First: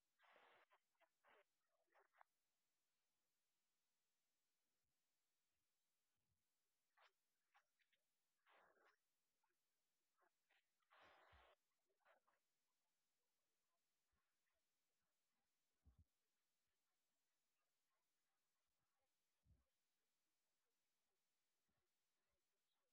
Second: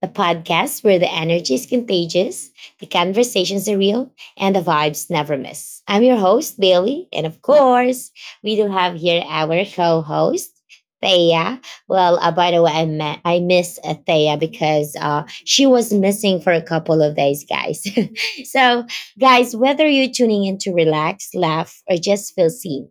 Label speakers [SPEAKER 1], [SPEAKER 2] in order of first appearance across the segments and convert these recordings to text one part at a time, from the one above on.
[SPEAKER 1] the podcast where the energy is contagious, the conversations are real, and the vibes never miss. I'm your host, Bailey, and of course, we do have here our co host, Thea. Well, by the way, I miss Thea because she was missing for a couple of days, guys. So, guys, whether you're tuning in to relax, laugh, or just feel seen,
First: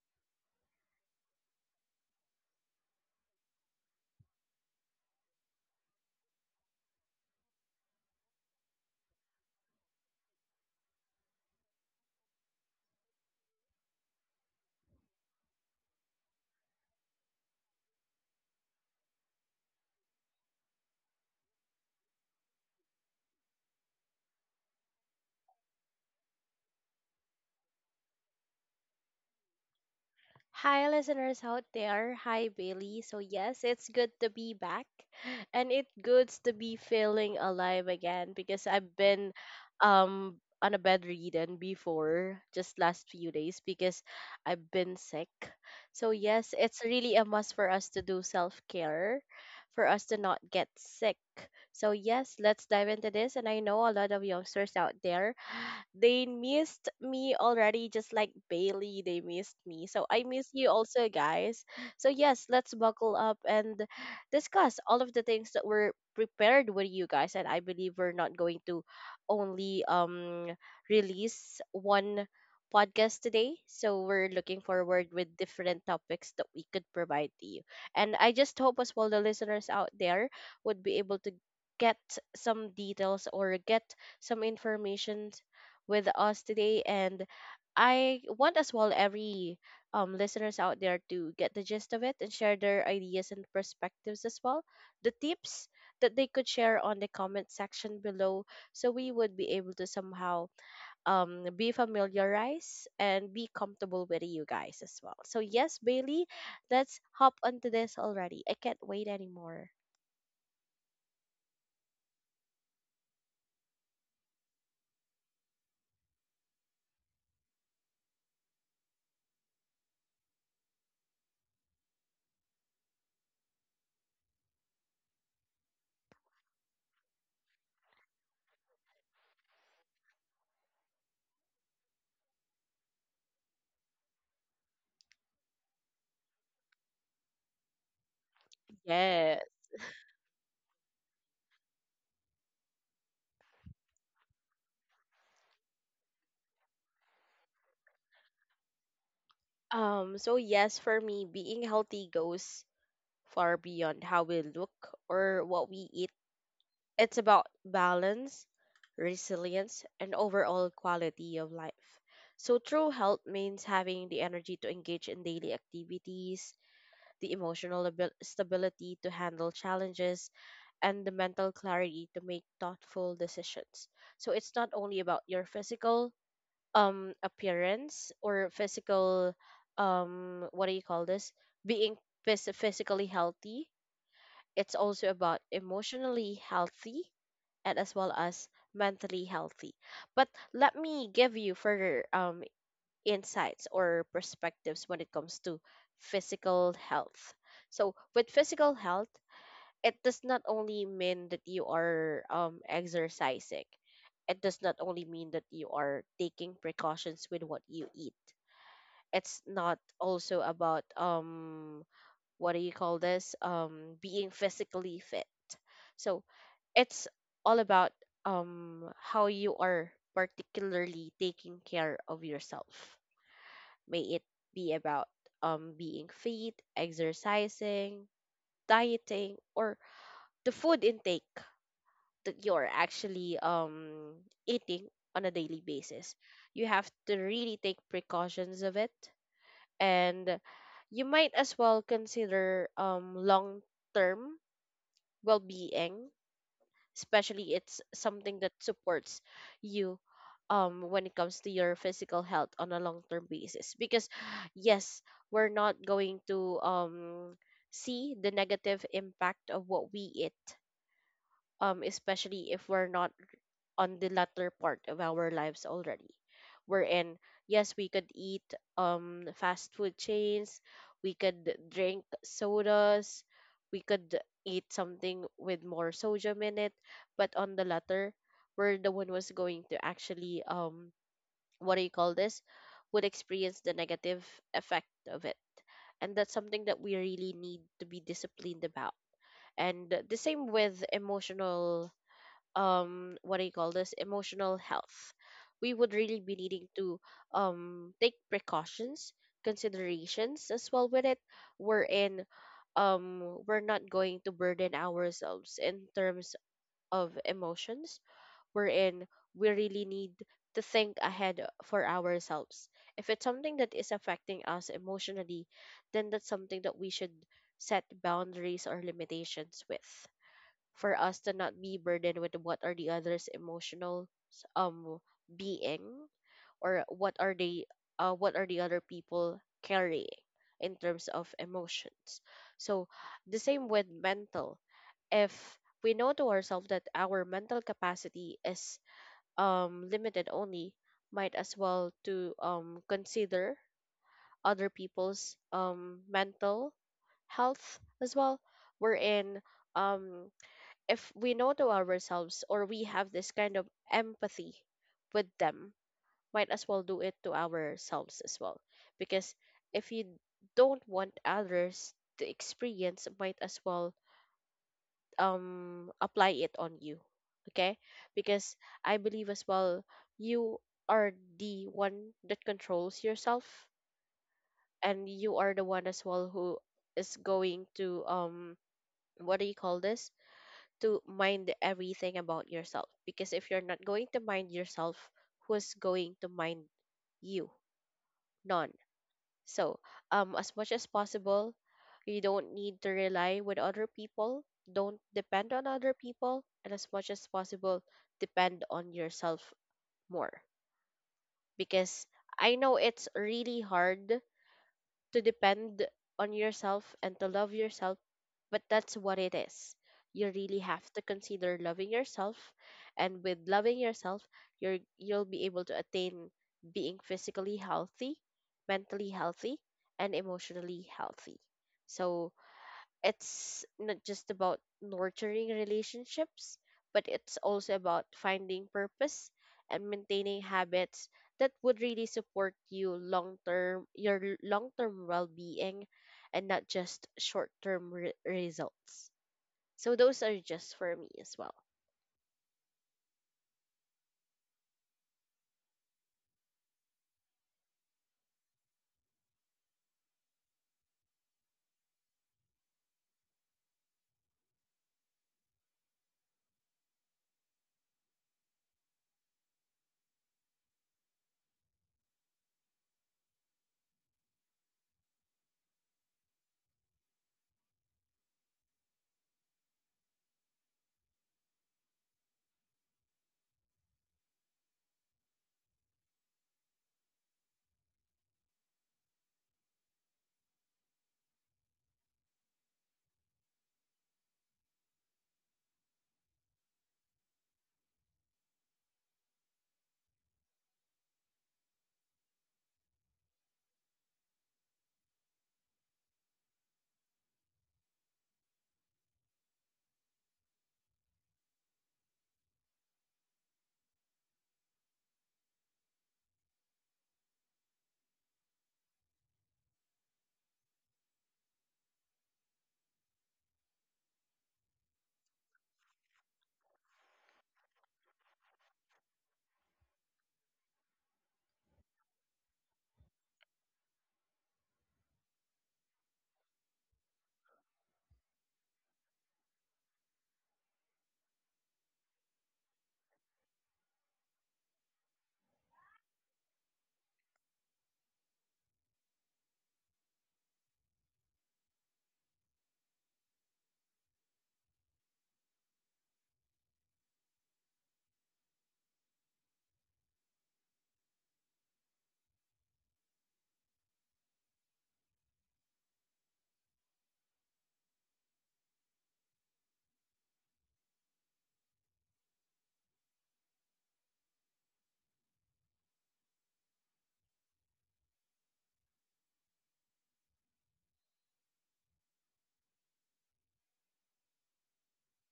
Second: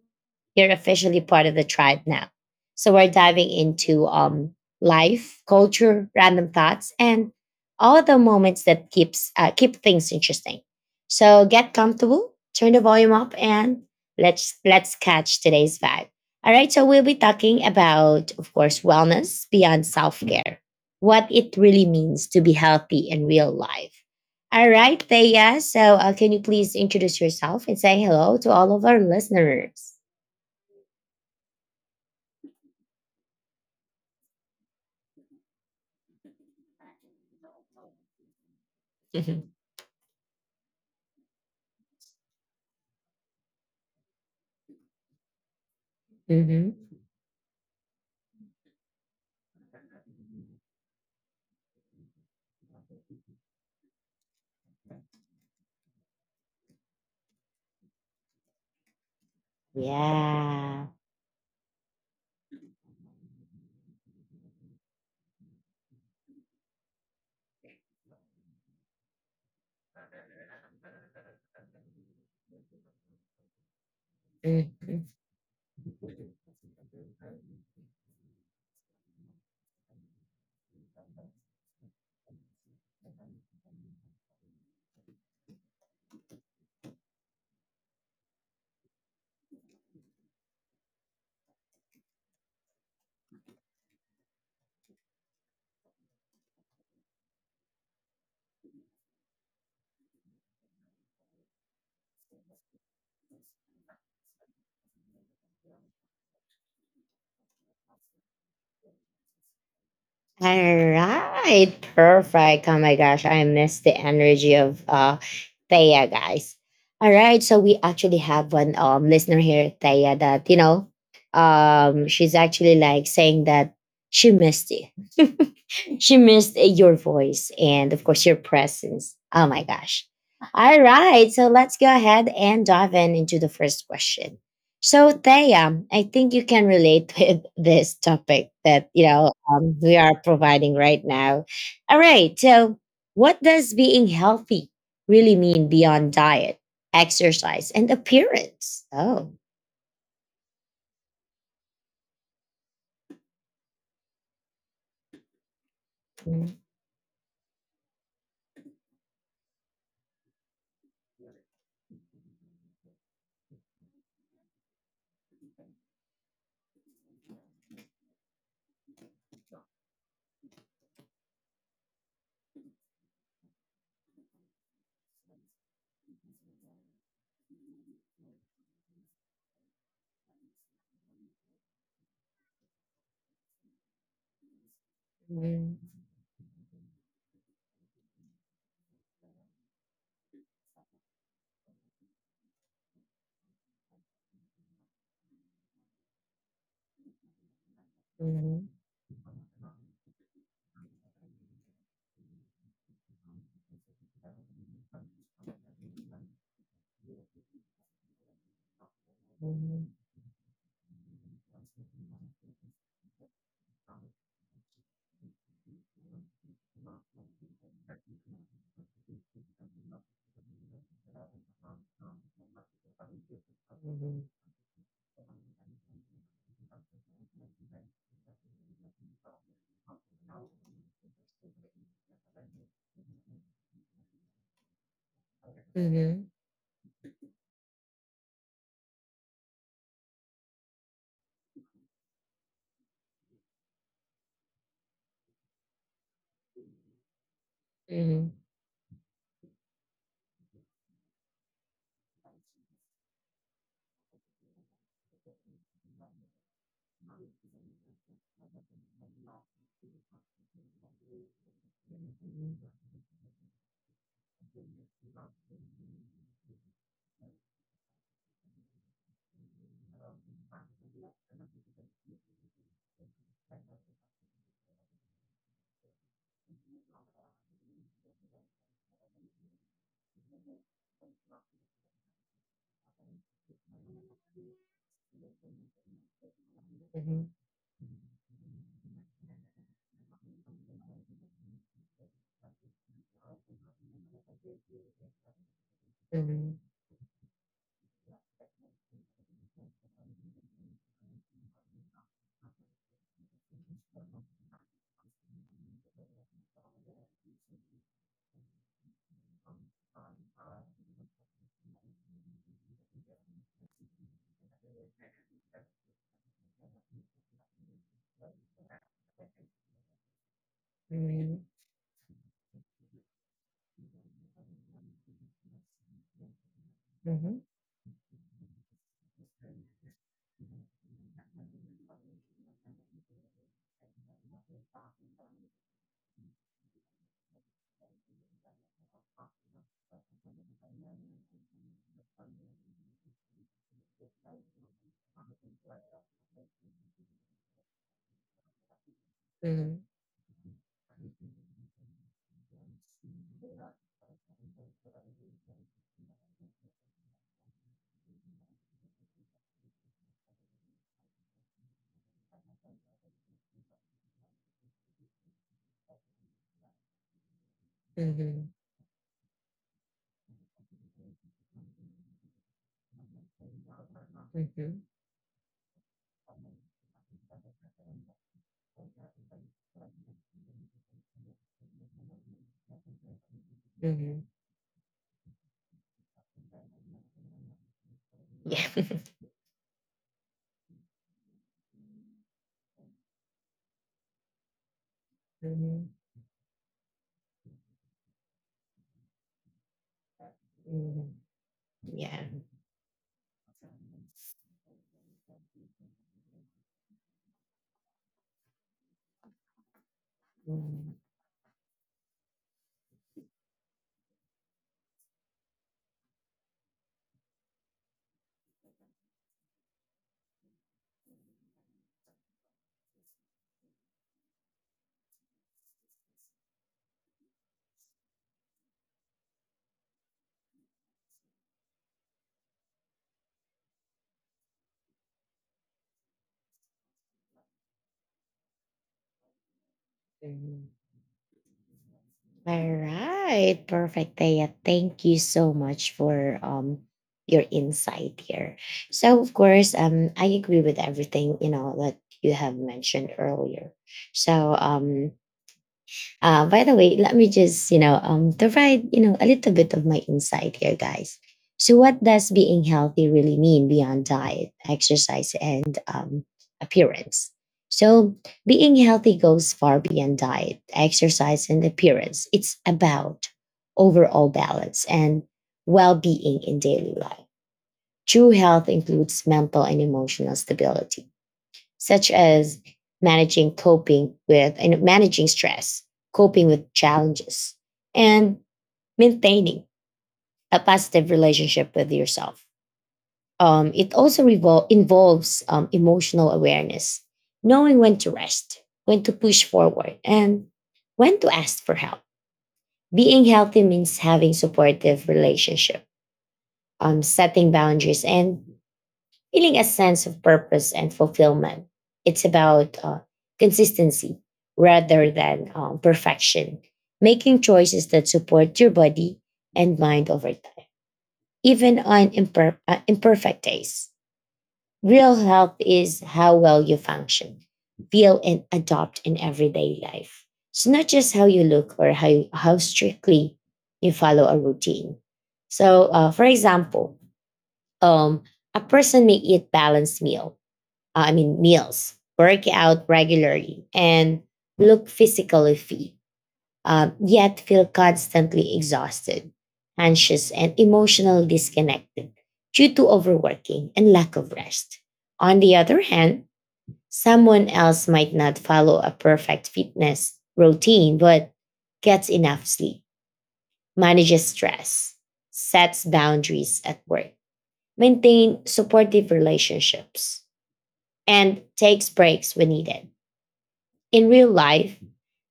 [SPEAKER 1] you're officially part of the tribe now. So we're diving into life, culture, random thoughts, and all the moments that keep things interesting. So get comfortable, turn the volume up, and let's catch today's vibe. All right, so we'll be talking about, of course, wellness beyond self care, what it really means to be healthy in real life. All right, Thea. So, can you please introduce yourself and say hello to all of our listeners?
[SPEAKER 2] Hi, listeners out there. Hi, Bailey. So, yes, it's good to be back, and it's good to be feeling alive again because I've been on a bedridden before just last few days because I've been sick. So, yes,
[SPEAKER 1] Hmm.
[SPEAKER 2] it's really a must for us to do self care for us to not get sick. So, yes, let's dive into this. And I know a lot of youngsters out there they missed me already, just like Bailey, they missed me. So I miss you
[SPEAKER 1] Yeah.
[SPEAKER 2] also, guys. So, yes, let's buckle up and discuss all of the things that were prepared with you guys. And I believe we're not going to only release one podcast today. So we're looking
[SPEAKER 1] Mhm.
[SPEAKER 2] forward with different topics that we could provide to you. And I just hope as well the listeners out there would be able to get some details or get some information with us today. And I want as well every listeners out there to get the gist of it and share their ideas and perspectives as well. The tips that they could share on the comment section below so we would be able to somehow be familiarized and be comfortable with you guys as well. So, yes, Bailey, let's hop onto this already. I can't wait anymore.
[SPEAKER 1] All right, perfect. Oh my gosh, I miss the energy of Thea, guys. All right, so we actually have one listener here, Thea, that she's actually like saying that she missed you. She missed your voice and, of course, your presence. Oh my gosh. All right. So let's go ahead and dive in into the first question. So, Thea, I think you can relate with this topic that,
[SPEAKER 2] Yes.
[SPEAKER 1] we are providing right now. All right. So, what does being healthy really mean beyond diet, exercise, and appearance? Oh.
[SPEAKER 2] So yes, for me, being healthy goes far beyond how we look or what we eat.
[SPEAKER 1] Mhm.
[SPEAKER 2] It's about balance, resilience, and overall quality of life. So, true health means having the energy to engage in daily activities, the stability to handle challenges, and the mental clarity to make thoughtful decisions. So, it's not only about your physical appearance or physical what do you call this, being physically healthy, it's also about
[SPEAKER 1] Mhm.
[SPEAKER 2] emotionally healthy and as well as mentally healthy. But let me give you further insights or perspectives when it comes to physical health. So, with
[SPEAKER 1] Mhm.
[SPEAKER 2] physical health, it does not only mean that you are exercising, it does not only mean that you are taking precautions with what you eat. It's not
[SPEAKER 1] Mhm.
[SPEAKER 2] also about what do you call this, being physically fit. So it's all about how you are particularly taking care of yourself, may it be about being fit, exercising, dieting, or the food intake that you're actually eating on a daily
[SPEAKER 1] Mhm.
[SPEAKER 2] basis.
[SPEAKER 1] Mhm.
[SPEAKER 2] You have to really take precautions of it, and you might as well consider long term well-being, especially it's
[SPEAKER 1] Mhm.
[SPEAKER 2] something that supports you when it comes to your physical health on a long-term basis. Because yes, we're not going to see the negative impact of what we eat, especially if we're not on the latter part of our lives already. Wherein, yes, we could eat fast food chains, we could drink sodas, we could eat something with more sodium in it, but on the latter, we're the one was going to actually what do you call this? Would experience the negative effect of it. And that's something that we
[SPEAKER 1] Mhm.
[SPEAKER 2] really need to be disciplined about. And the same with emotional, what do you call this, emotional health. We would really be
[SPEAKER 1] Mhm.
[SPEAKER 2] needing to take precautions, considerations as well with it, wherein we're not going to burden ourselves in terms of emotions, wherein we really need to think ahead for ourselves. If it's something that is affecting us emotionally, then that's something that we should set boundaries or limitations with, for us to
[SPEAKER 1] Mhm.
[SPEAKER 2] not be burdened with what are the others emotional um being, or what are
[SPEAKER 1] Mhm.
[SPEAKER 2] they, what are the other people carrying in terms of emotions. So the same with mental, if we know to ourselves that our mental capacity is limited only, might as well to consider other people's mental health as well, wherein
[SPEAKER 1] Mhm.
[SPEAKER 2] um if we know to ourselves or we have this kind of empathy with them, might as well do it to ourselves as well. Because if you don't want others to experience, might as well apply it on you. Okay?
[SPEAKER 1] Mhm.
[SPEAKER 2] Because I believe as well, you are the one that controls yourself,
[SPEAKER 1] Mhm.
[SPEAKER 2] and you are the one as well who is going to what do you call this? To mind everything about yourself, because if you're not going to
[SPEAKER 1] Mhm.
[SPEAKER 2] mind yourself, who's going to mind you?
[SPEAKER 1] Yeah.
[SPEAKER 2] None. So as much as possible, you don't need to rely with other people, don't depend on other
[SPEAKER 1] Mhm.
[SPEAKER 2] people, and as much as possible depend on yourself more.
[SPEAKER 1] Mhm.
[SPEAKER 2] Because
[SPEAKER 1] Yeah.
[SPEAKER 2] I know it's really hard to depend on yourself and to love yourself, but that's what it is. You really have
[SPEAKER 1] Mhm.
[SPEAKER 2] to consider loving yourself, and with loving yourself, you'll be able to attain being physically healthy, mentally healthy, and emotionally healthy. So it's not just about nurturing relationships, but it's also about finding purpose and maintaining habits that would really support you long term, your long term well being, and not just results. So those are
[SPEAKER 1] Mhm.
[SPEAKER 2] just for me as well.
[SPEAKER 1] All right, perfect, Thea. Thank you so much for your insight here. So of course, I agree with everything you know that you have mentioned earlier. So by the way, let me just, provide, you know, a little bit of my insight here, guys. So what does being healthy really mean beyond diet, exercise, and appearance? So being healthy goes far beyond diet, exercise, and appearance. It's about overall balance and well-being in daily life. True health includes mental and emotional stability such as managing coping with and managing stress, coping with challenges, and maintaining a positive relationship with yourself. It also revol- involves emotional awareness, knowing when to rest, when to push forward, and when to ask for help. Being healthy means having supportive relationship, setting boundaries, and feeling a sense of purpose and fulfillment. It's about consistency rather than perfection, making choices that support your body and mind over time, even on imperfect days. Real health is how well you function, feel, and adopt in everyday life. It's not just how you look or how strictly you follow a routine. So, for example, um, a person may eat balanced meal I mean, meals, work out regularly, and look physically fit, yet feel constantly exhausted, anxious, and emotionally disconnected due to overworking and lack of rest. On the other hand, someone else might not follow a perfect fitness routine, but gets enough sleep, manages stress, sets boundaries at work, maintains supportive relationships, and takes breaks when needed. In real life,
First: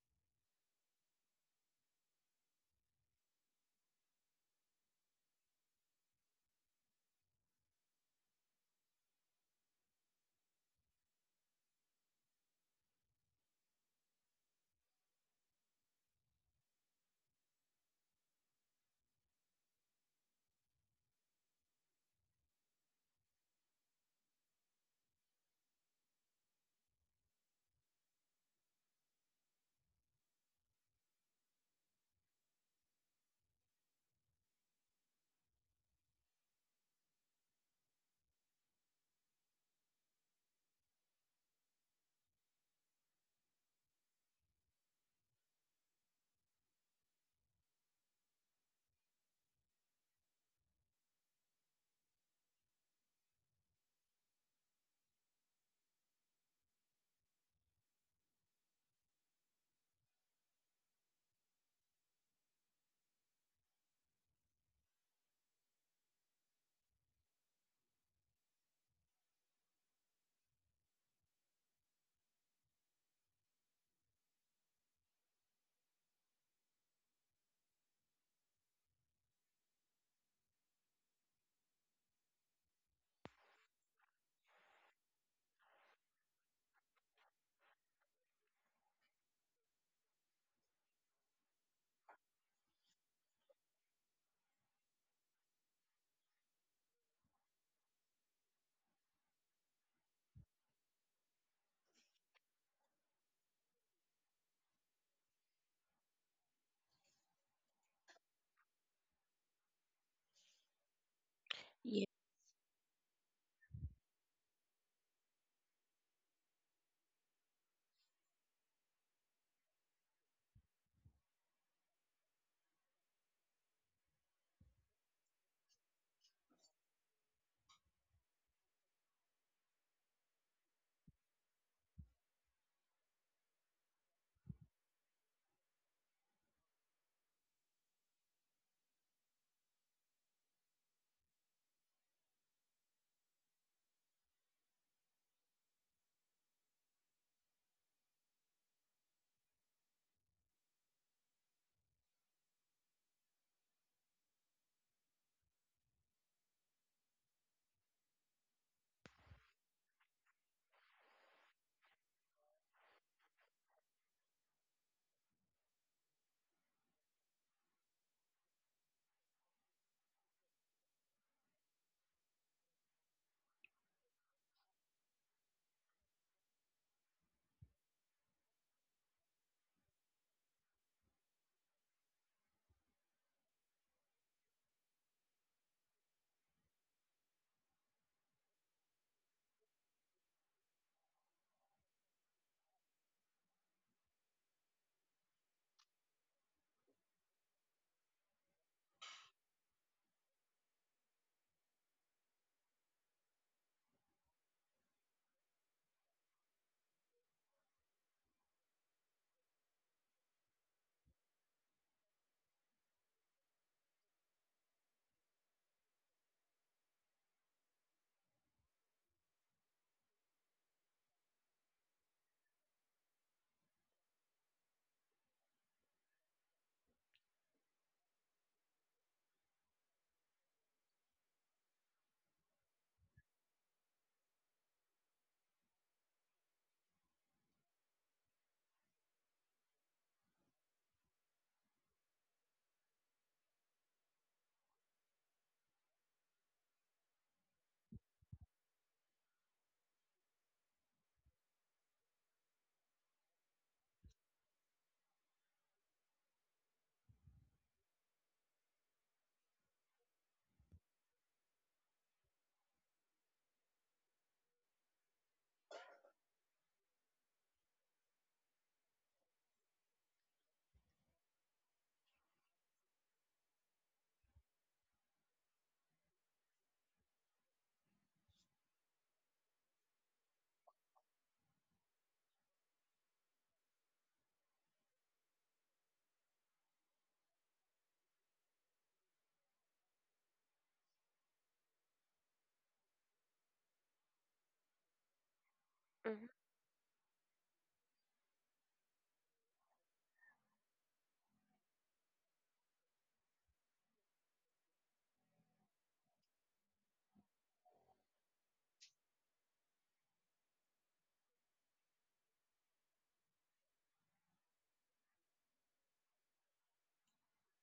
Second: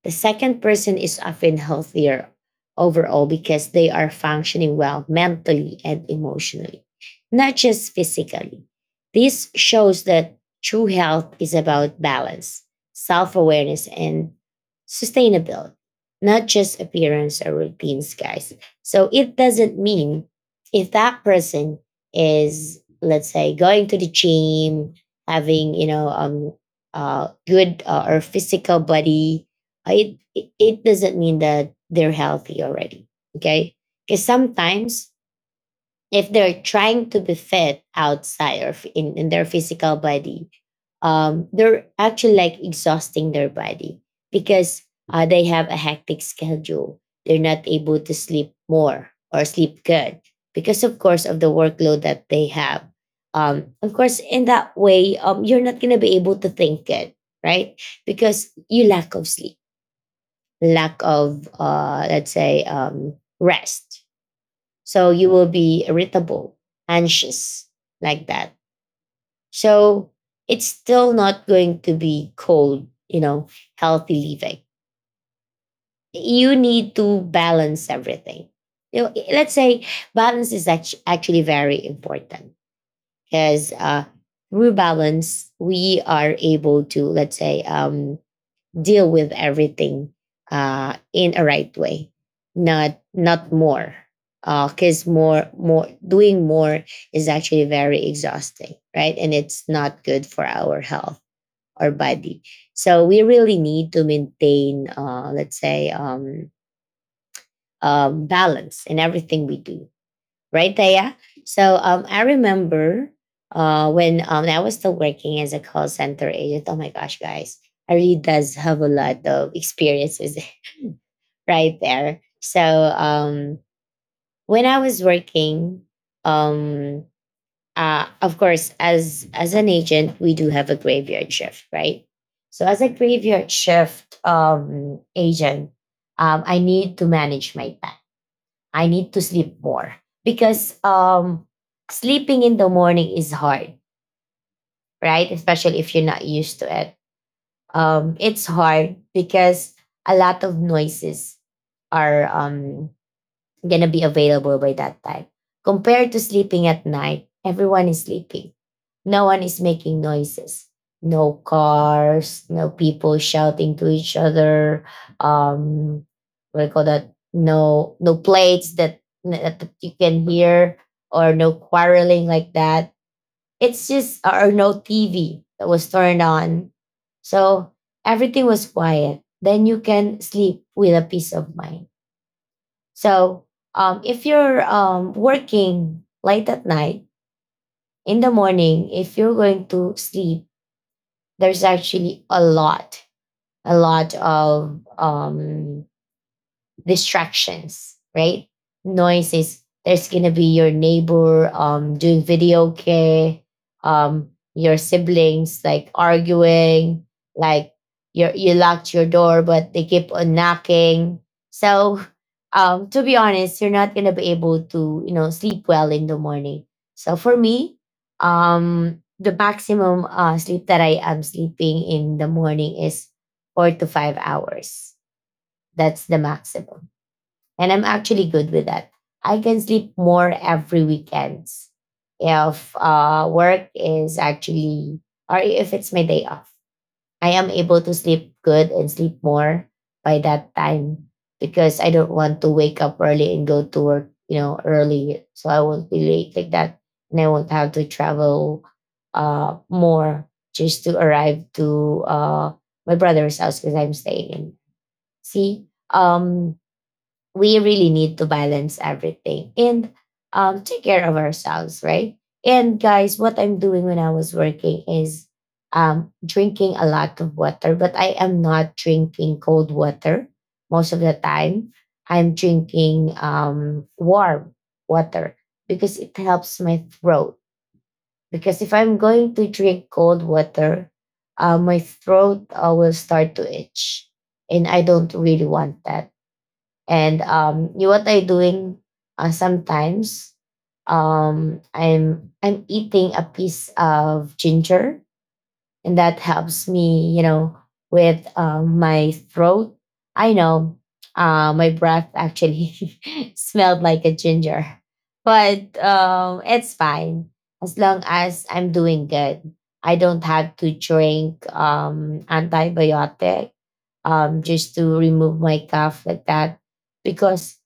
[SPEAKER 1] the second person is often healthier overall because they are functioning well mentally and emotionally, not just physically. This shows that true health is about balance, self awareness, and sustainability, not just appearance or routines, guys. So it doesn't mean if that person is, let's say, going to the gym, having, good or physical body, it doesn't mean that they're healthy already. Okay, because sometimes if they're trying to be fit outside or in their physical body, they're actually like exhausting their body because they have a hectic schedule. They're not able to sleep more or sleep good because, of course, of the workload that they have. Of course, in that way, you're not going to be able to think good, right? Because you lack of sleep, lack of, let's say, rest so you will be irritable, anxious, like that. So it's still not going to be cold, you know, healthy living. You need to balance everything. You know, let's say balance is actually very important because through balance, we are able to, let's say, deal with everything in a right way, not not more, because more more doing more is actually very exhausting, right? And it's not good for our health or body. So we really need to maintain, let's say, balance in everything we do right there. So
[SPEAKER 2] Yeah.
[SPEAKER 1] I remember when I was still working as a call center agent. Oh my gosh, guys, I really does have a lot of experiences right there. So when I was working, um, of course, as an agent, we do have a graveyard shift, right? So as a graveyard shift agent, I need to manage my time. I need to sleep more because sleeping in the morning is hard, right? Especially if you're not used to it. It's hard because a lot of noises are gonna be available by that time. Compared to sleeping at night, everyone is sleeping. No one is making noises. No cars, no people shouting to each other. Um, what do you call that? No, plates that you can hear, or no quarreling like that. It's just or no TV that was turned on. So everything was quiet. Then you can sleep with a peace of mind so if you're working late at night, in the morning, if you're going to sleep, there's actually a lot of distractions, right? Noises. There's gonna be your neighbor doing video care, your siblings like arguing, like you locked your door but they keep on knocking. So to be honest, you're not gonna be able to, you know, sleep well in the morning. So for me, the maximum sleep that I am sleeping in the morning is 4 to 5 hours. That's the maximum. And I'm actually good with that. I can sleep more every weekends if work is actually, or if it's my day off. I am able to sleep good and sleep more by that time because I don't want to wake up early and go to work, you know, early. So I won't be late like that. And I won't have to travel more just to arrive to my brother's house because I'm staying in. See, we really need to balance everything and take care of ourselves, right? And guys, what I'm doing when I was working is drinking a lot of water, but I am not drinking cold water most of the time. I'm drinking warm water because it helps my throat. Because if I'm going to drink cold water, my throat will start to itch, and I don't really want that. And you what I doing sometimes, I'm eating a piece of ginger, and that
[SPEAKER 2] Mhm.
[SPEAKER 1] helps me, you know, with my throat. I know my breath actually smelled like a ginger, but it's fine as long as I'm doing good. I don't have to drink antibiotic just to remove my cough like that because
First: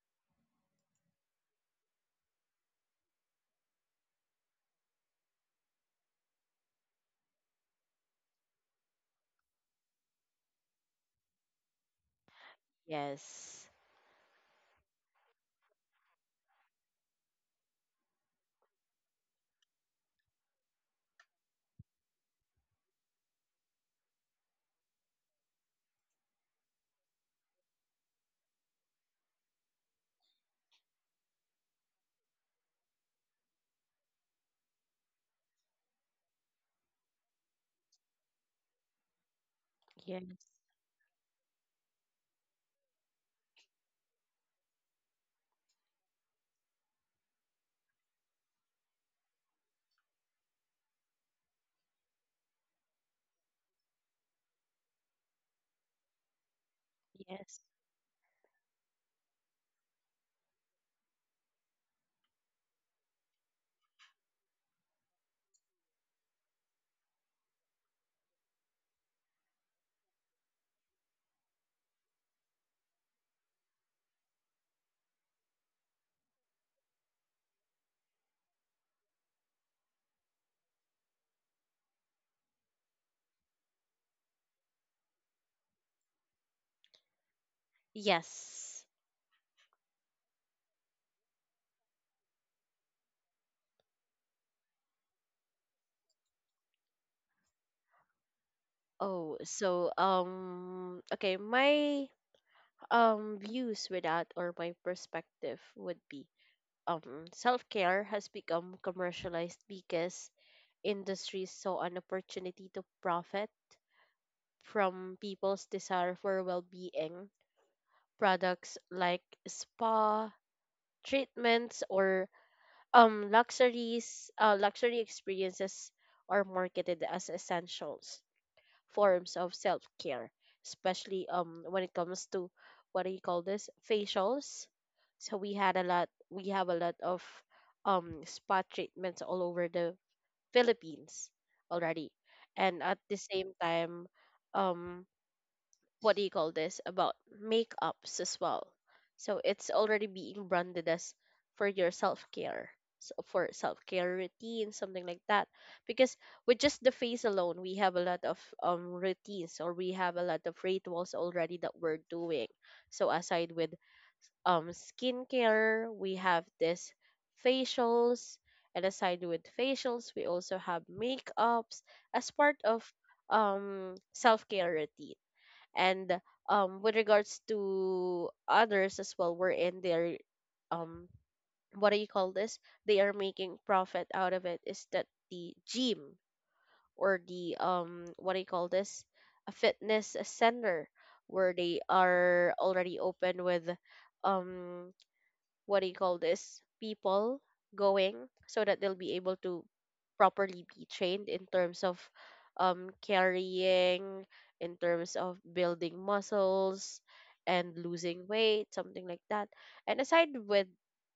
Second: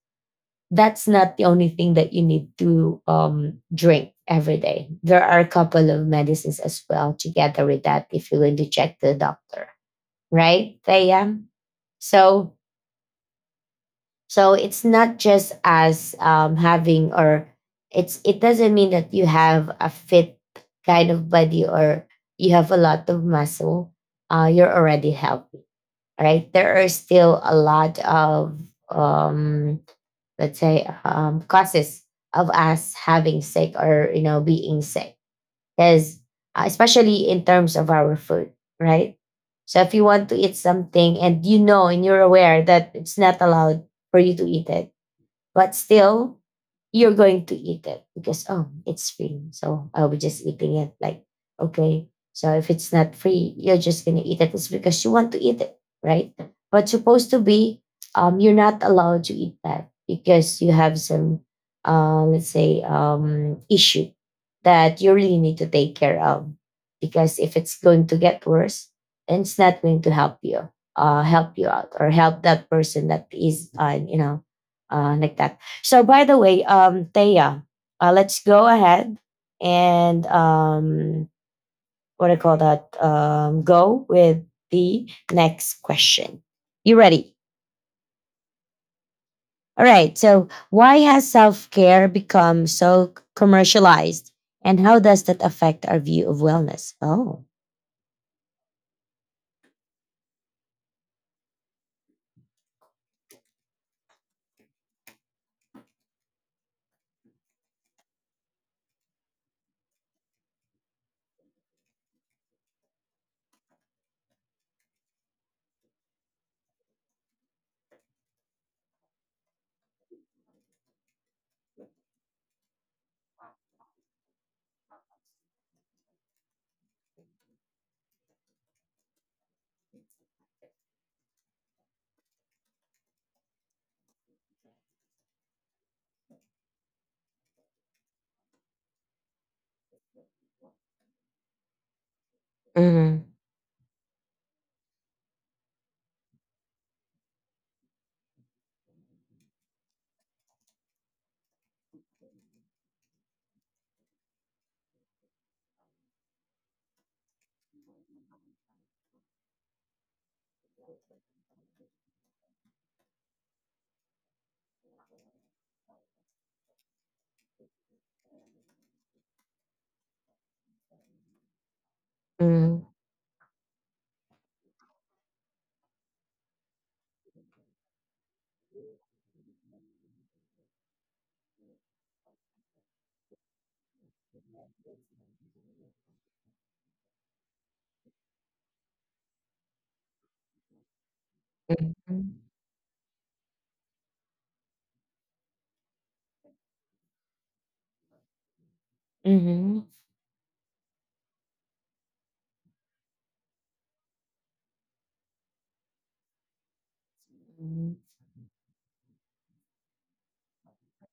[SPEAKER 1] that's not the only thing that you need to drink every day. There are a couple of medicines as well together with that if you're going to check the doctor, right? They am so
[SPEAKER 2] Yes.
[SPEAKER 1] so it's not just as having or it's it doesn't mean that you have a fit kind of body or you have a lot of muscle. You're already healthy right? There are still a lot of, um, let's say, causes of us having sick or you know being sick, because especially in terms of our food, right? So if you want to
[SPEAKER 2] Yes.
[SPEAKER 1] eat something and you know and you're aware that it's not allowed for you to eat it, but still, you're going to eat it because, oh, it's free. So I'll be just eating it. Like, okay. So if it's not free, you're just going to eat it. It's because you want to eat it, right? But supposed to
[SPEAKER 2] Yes.
[SPEAKER 1] be, you're not allowed to eat that because you have some, let's say, issue that you really need to take care of. Because if it's going to get worse, then it's not going to help you out or help that person that is you know like that. So by the way, Thea, let's go ahead and what do you call that? Go with the next question. You ready?
[SPEAKER 2] Yes.
[SPEAKER 1] All right. So why has self care become so commercialized, and how does that affect our view of wellness? Oh.
[SPEAKER 2] Oh, so okay, my views with that or my perspective would be, self care has become commercialized because industries saw an opportunity to profit from people's desire for well being. Products like spa treatments or luxuries luxury experiences are marketed as essentials forms of self care, especially when it comes to what do you call this, facials. So we had a lot. We have a lot of spa treatments all over the Philippines already, and at the
[SPEAKER 1] Mm-hmm.
[SPEAKER 2] same time, um what do you call this, about makeups as well. So it's already being branded as for your self-care, so for self-care routine, something like that. Because with just the face alone, we have a lot of routines, or we have a lot of rituals already that we're doing. So aside with skincare, we have this facials, and aside with facials we also have makeups as part of
[SPEAKER 1] Mm-hmm.
[SPEAKER 2] self-care routine. And with regards to others as well, we're in their um what do you call this, they are making profit out of it, is that the gym, or the what do you call this, a fitness center, where they are already open with um what do you call this, people going, so that they'll be able to
[SPEAKER 1] Mm-hmm.
[SPEAKER 2] properly be trained in terms of carrying, in terms of building muscles and losing weight, something like that. And aside with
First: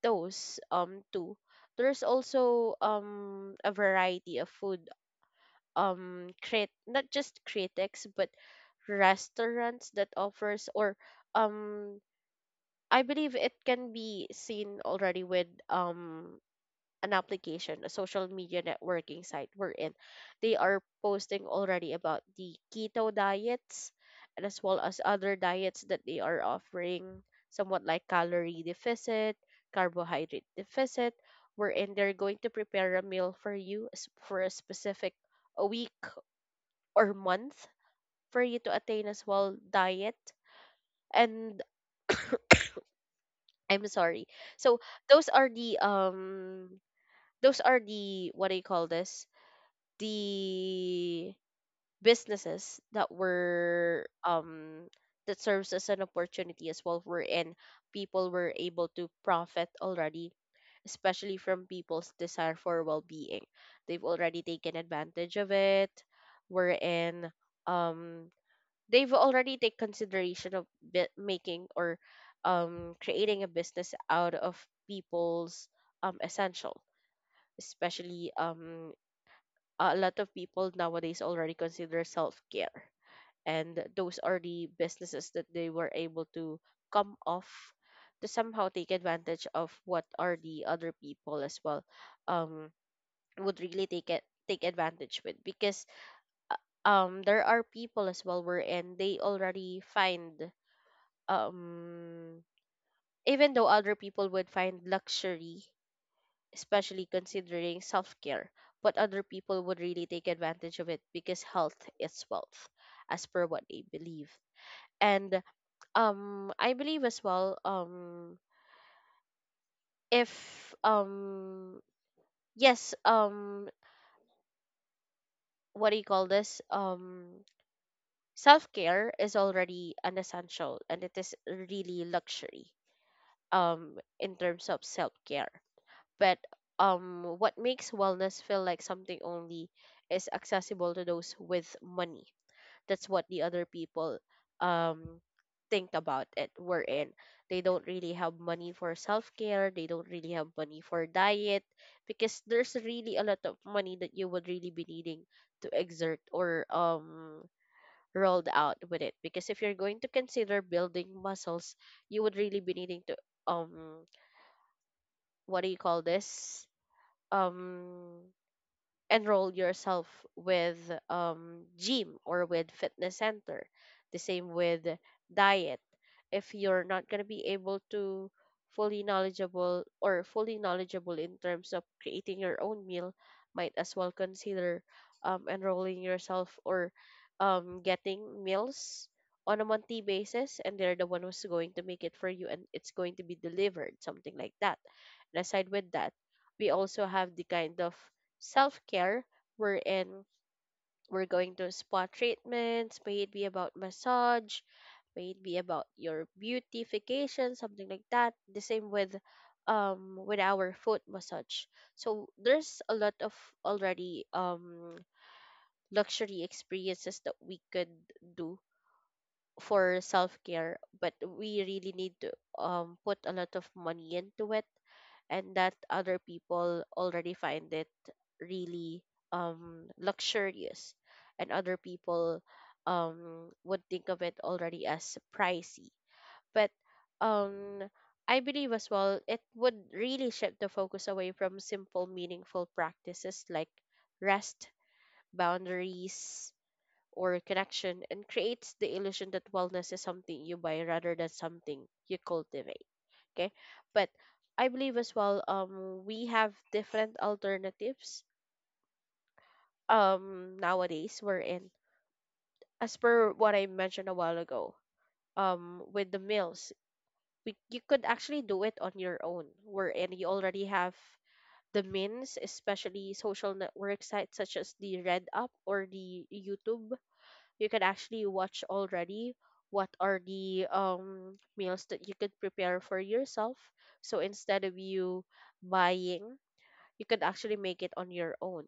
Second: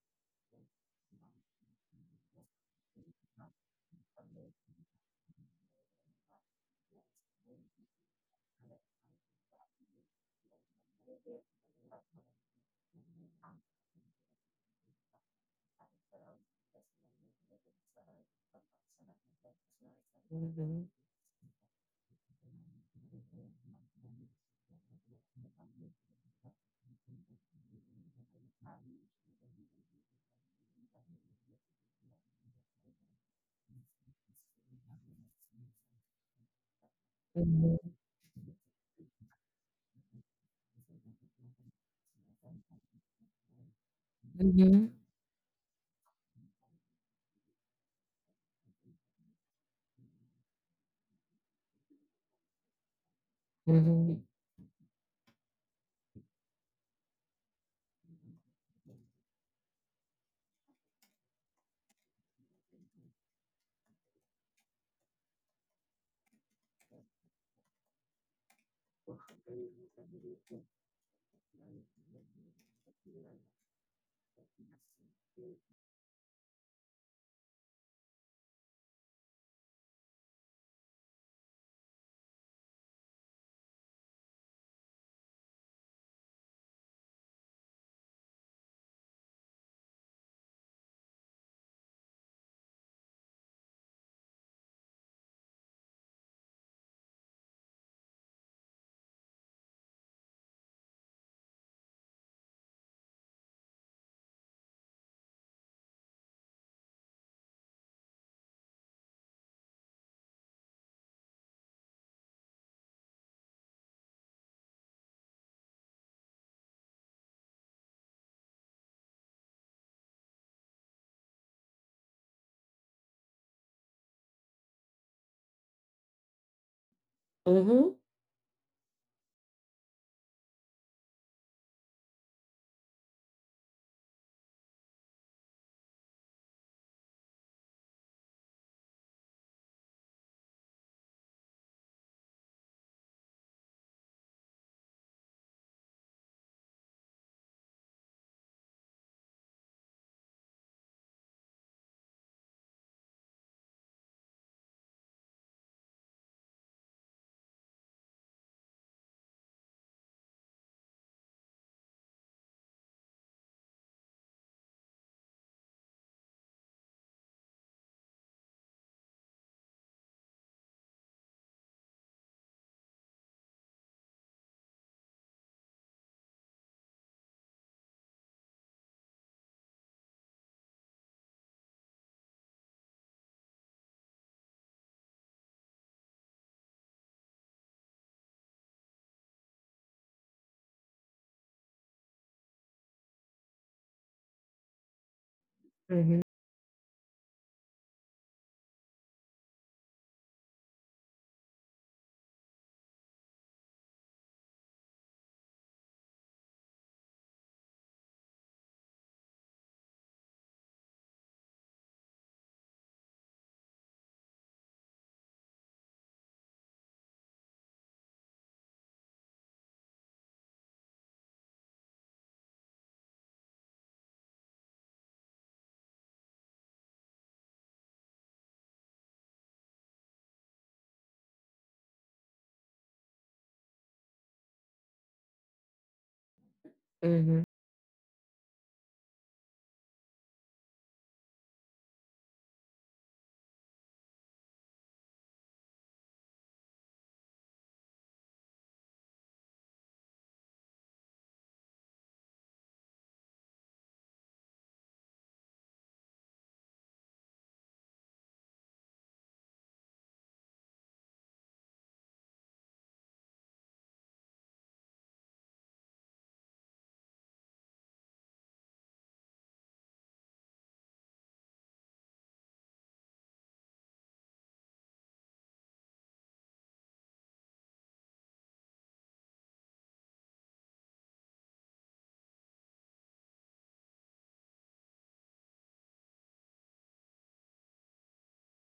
[SPEAKER 2] those two, there's also a variety of food, create not just critics but restaurants that offers, or um I believe it can be seen already with an application, a social media networking site we're in. They
[SPEAKER 1] Mm-hmm.
[SPEAKER 2] are posting already about the keto diets, and as well as other diets that they are offering, somewhat like calorie deficit, carbohydrate deficit, wherein they're going to prepare a meal for you for a specific a week or month
[SPEAKER 1] Mm-hmm.
[SPEAKER 2] for you to attain as well diet. And I'm sorry. So
[SPEAKER 1] Mm-hmm.
[SPEAKER 2] those are the um those are the what do you call this? The businesses that were
[SPEAKER 1] Mm-hmm.
[SPEAKER 2] that serves as an opportunity as well, wherein people were able to profit already, especially from people's desire for well being. They've already taken advantage of it, wherein um they've already take consideration of making or creating a business out of people's essential, especially a lot of people nowadays already consider self-care, and those are the businesses that they were able to come off, to somehow take advantage of what are the other people as well um, would really take advantage with. Because uh, there are people as well wherein they already find um even though other people would find luxury especially considering self-care, but other people would really take advantage of it because health is wealth, as per what they believe. And I believe as well, if yes, what do you call this,
[SPEAKER 1] Mm-hmm.
[SPEAKER 2] self-care is already an essential and it is really luxury in terms of self-care. But what makes wellness feel like something only is accessible to those with money. That's what the other people um think about it. We're in. They don't really have money for self care. They don't really have money for diet because there's really a lot of money that you would really be needing to exert or rolled out with it, because if you're going to consider building muscles, you would really be needing to um what do you call this um enroll yourself with gym or with fitness center. The same with diet. If you're not going to be able to fully knowledgeable or fully knowledgeable in terms of creating your own meal, might as well consider enrolling yourself or getting meals on a monthly basis, and they're the one who's going to make it for you and it's going to be delivered, something like that. And aside with
[SPEAKER 1] Mm-hmm.
[SPEAKER 2] that, we also have the kind of self-care wherein we're going to spa treatments. May it be about massage, may it be about your beautification, something like that. The same with our foot massage. So there's a lot of already luxury experiences that we could do for self care, but we really need to put a lot of money into it, and that other people already find it really luxurious, and other people would think of it already as pricey. But um I believe as well it would really shift the focus away from simple meaningful practices like rest, boundaries, or connection, and creates the illusion that wellness is something you buy rather than something you cultivate. Okay. But I believe as well, we have different alternatives nowadays we're in. As per what I mentioned a while ago, with the meals, you could actually do it on your own, wherein you already have the means, especially social network sites such as the Red Up or the YouTube. You can actually watch already what are the meals that you could prepare for yourself. So instead of you buying, you could actually make it on your own.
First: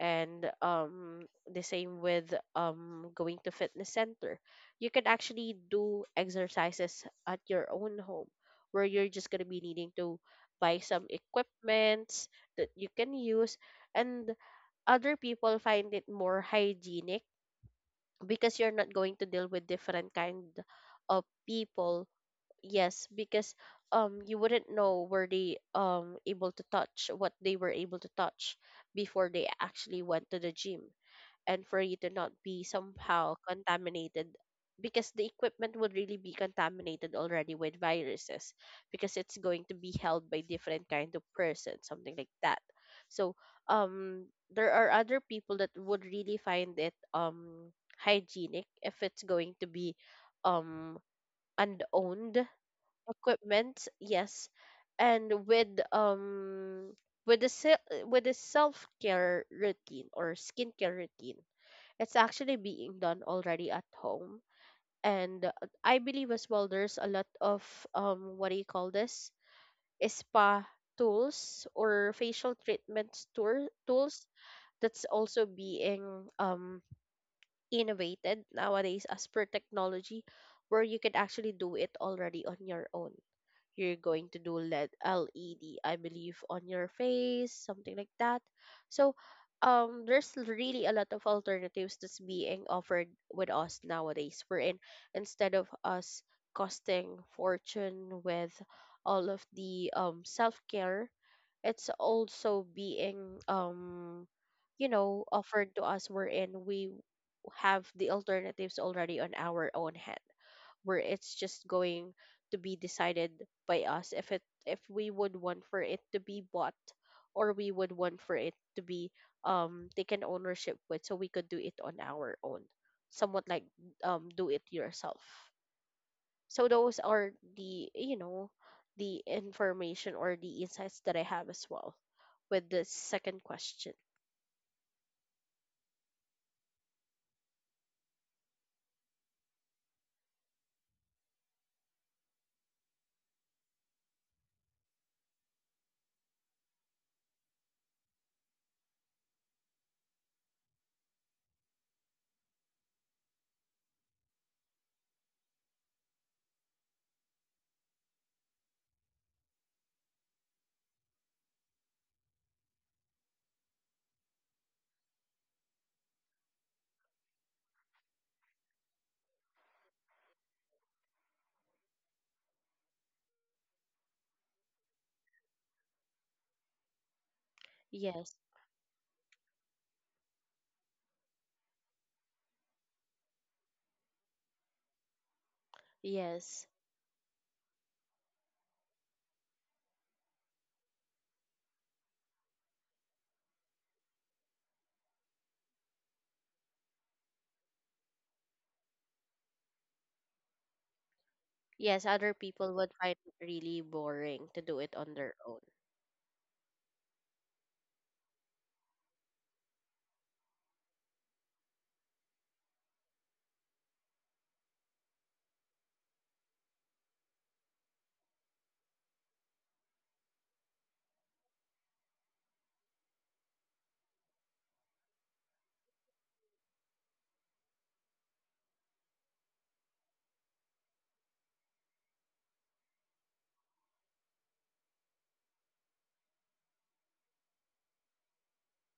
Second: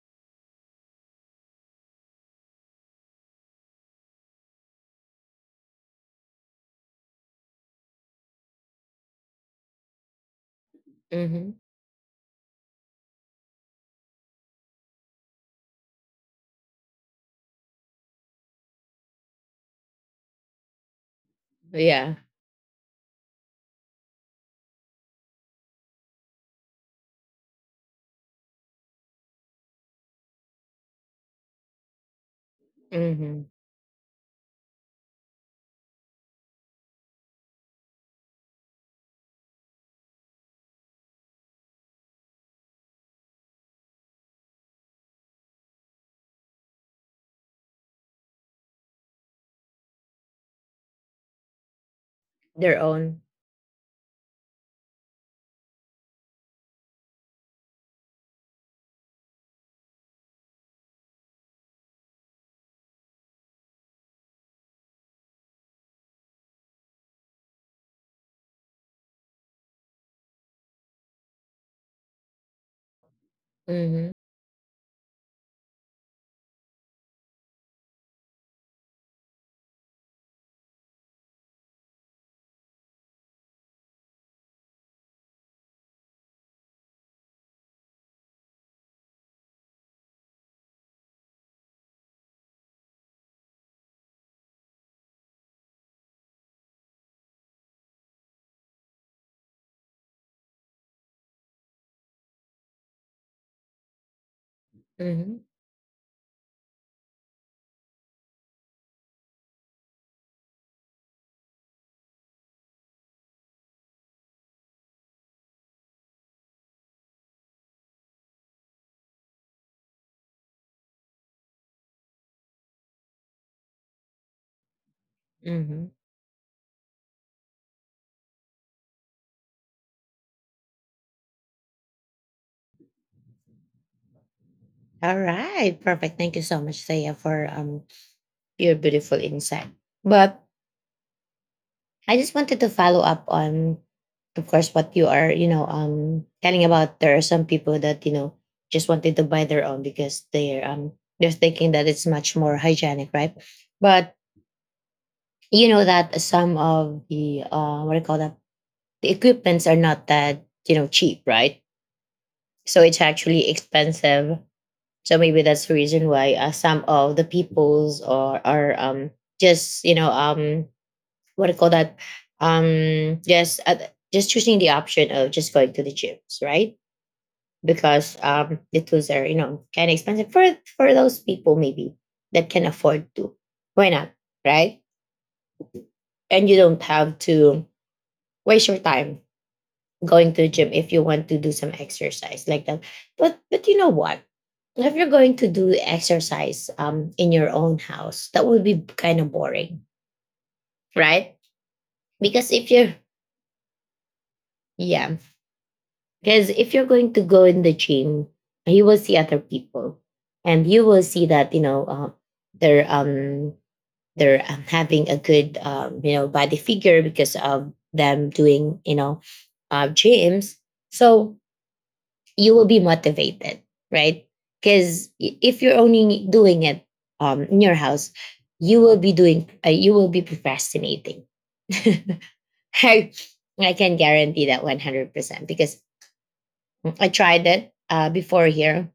[SPEAKER 2] And the same with going to fitness center, you could actually do exercises at your own home where you're just going to be needing to buy some
[SPEAKER 1] Mm-hmm.
[SPEAKER 2] equipments that you can use. And other people find it more hygienic because you're not going to deal with different kind of people.
[SPEAKER 1] Yeah.
[SPEAKER 2] Yes, because you wouldn't know were they able to touch what they were able to touch before they actually went to the gym, and for you to not be somehow
[SPEAKER 1] Mhm.
[SPEAKER 2] contaminated, because the equipment would really be contaminated already with viruses because it's going to be held by different kind of person, something like that. So um there are other people that would really find it hygienic if it's going to be um unowned
[SPEAKER 1] Their own.
[SPEAKER 2] equipment, yes. And with the with the self-care routine or skincare routine, it's actually being done already at home. And I believe as well there's a lot of what do you call this spa tools or facial treatments tour
[SPEAKER 1] Mhm.
[SPEAKER 2] tools that's also being um innovated nowadays as per technology, where you can actually do it already on your own. You're going to do LED, LED, I believe, on your face, something like that. So, there's really a lot of alternatives that's being offered with us nowadays. We're in, instead of us costing fortune with all of the self care, it's also being you know
[SPEAKER 1] Mhm.
[SPEAKER 2] offered to us. We're in we have the alternatives already on our own hand, where it's just going to be decided by us, if it if we would want for it to be bought or we would want for it to be taken ownership with, so we could do it on our own, somewhat like do it yourself.
[SPEAKER 1] Mhm.
[SPEAKER 2] So those are the you know the information or the insights that I have as well with the second question.
[SPEAKER 1] All right. Perfect. Thank you so much, Thea, for your beautiful insight. But I just wanted to follow up on, of course, what you are, telling about. There are some people that just wanted to buy their own because they're thinking that it's much more hygienic, right? But you know that some of the what do you call that, the equipments are not that cheap, right? So it's actually expensive, so maybe that's the reason why some of the peoples or are just you know what do you call that, um just uh, just choosing the option of just going to the gyms, right? Because
[SPEAKER 2] Yes.
[SPEAKER 1] the tools are, kind of expensive for those people. Maybe that can afford to, why not, right? And you
[SPEAKER 2] Yes.
[SPEAKER 1] don't have to waste your time going to the gym if you want to do some exercise like that. But you know what, if you're going to do exercise in your own house, that would be kind of boring, right?
[SPEAKER 2] Yes, other
[SPEAKER 1] because if
[SPEAKER 2] people would
[SPEAKER 1] you're
[SPEAKER 2] find it really boring to do it on
[SPEAKER 1] Yeah.
[SPEAKER 2] their own.
[SPEAKER 1] Because if you're going to go in the gym, you will see other people, and you will see that they're um they're having a good body figure because of them doing, gyms. So you will be motivated, right? Because if you're only doing it in your house, you will be you will be procrastinating. I, I can guarantee that 100%, because I tried it before here.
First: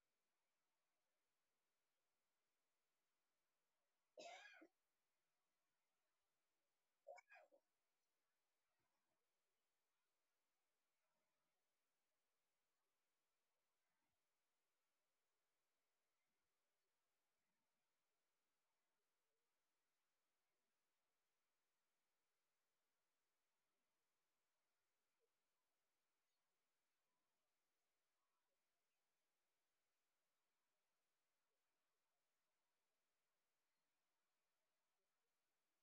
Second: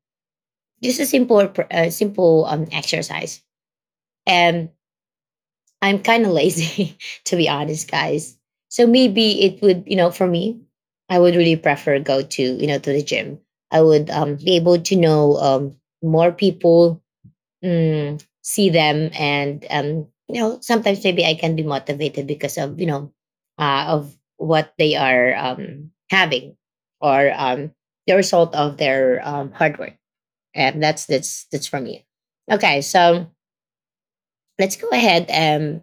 [SPEAKER 1] Just a simple exercise. And I'm kind of lazy, to be honest, guys. So maybe it would, for me, I would really prefer go to, to the gym. I would be able to know more people, see them, and, sometimes maybe I can be motivated because of, what they are having, or the result of their hard work. And that's for me. Okay, so let's go ahead and,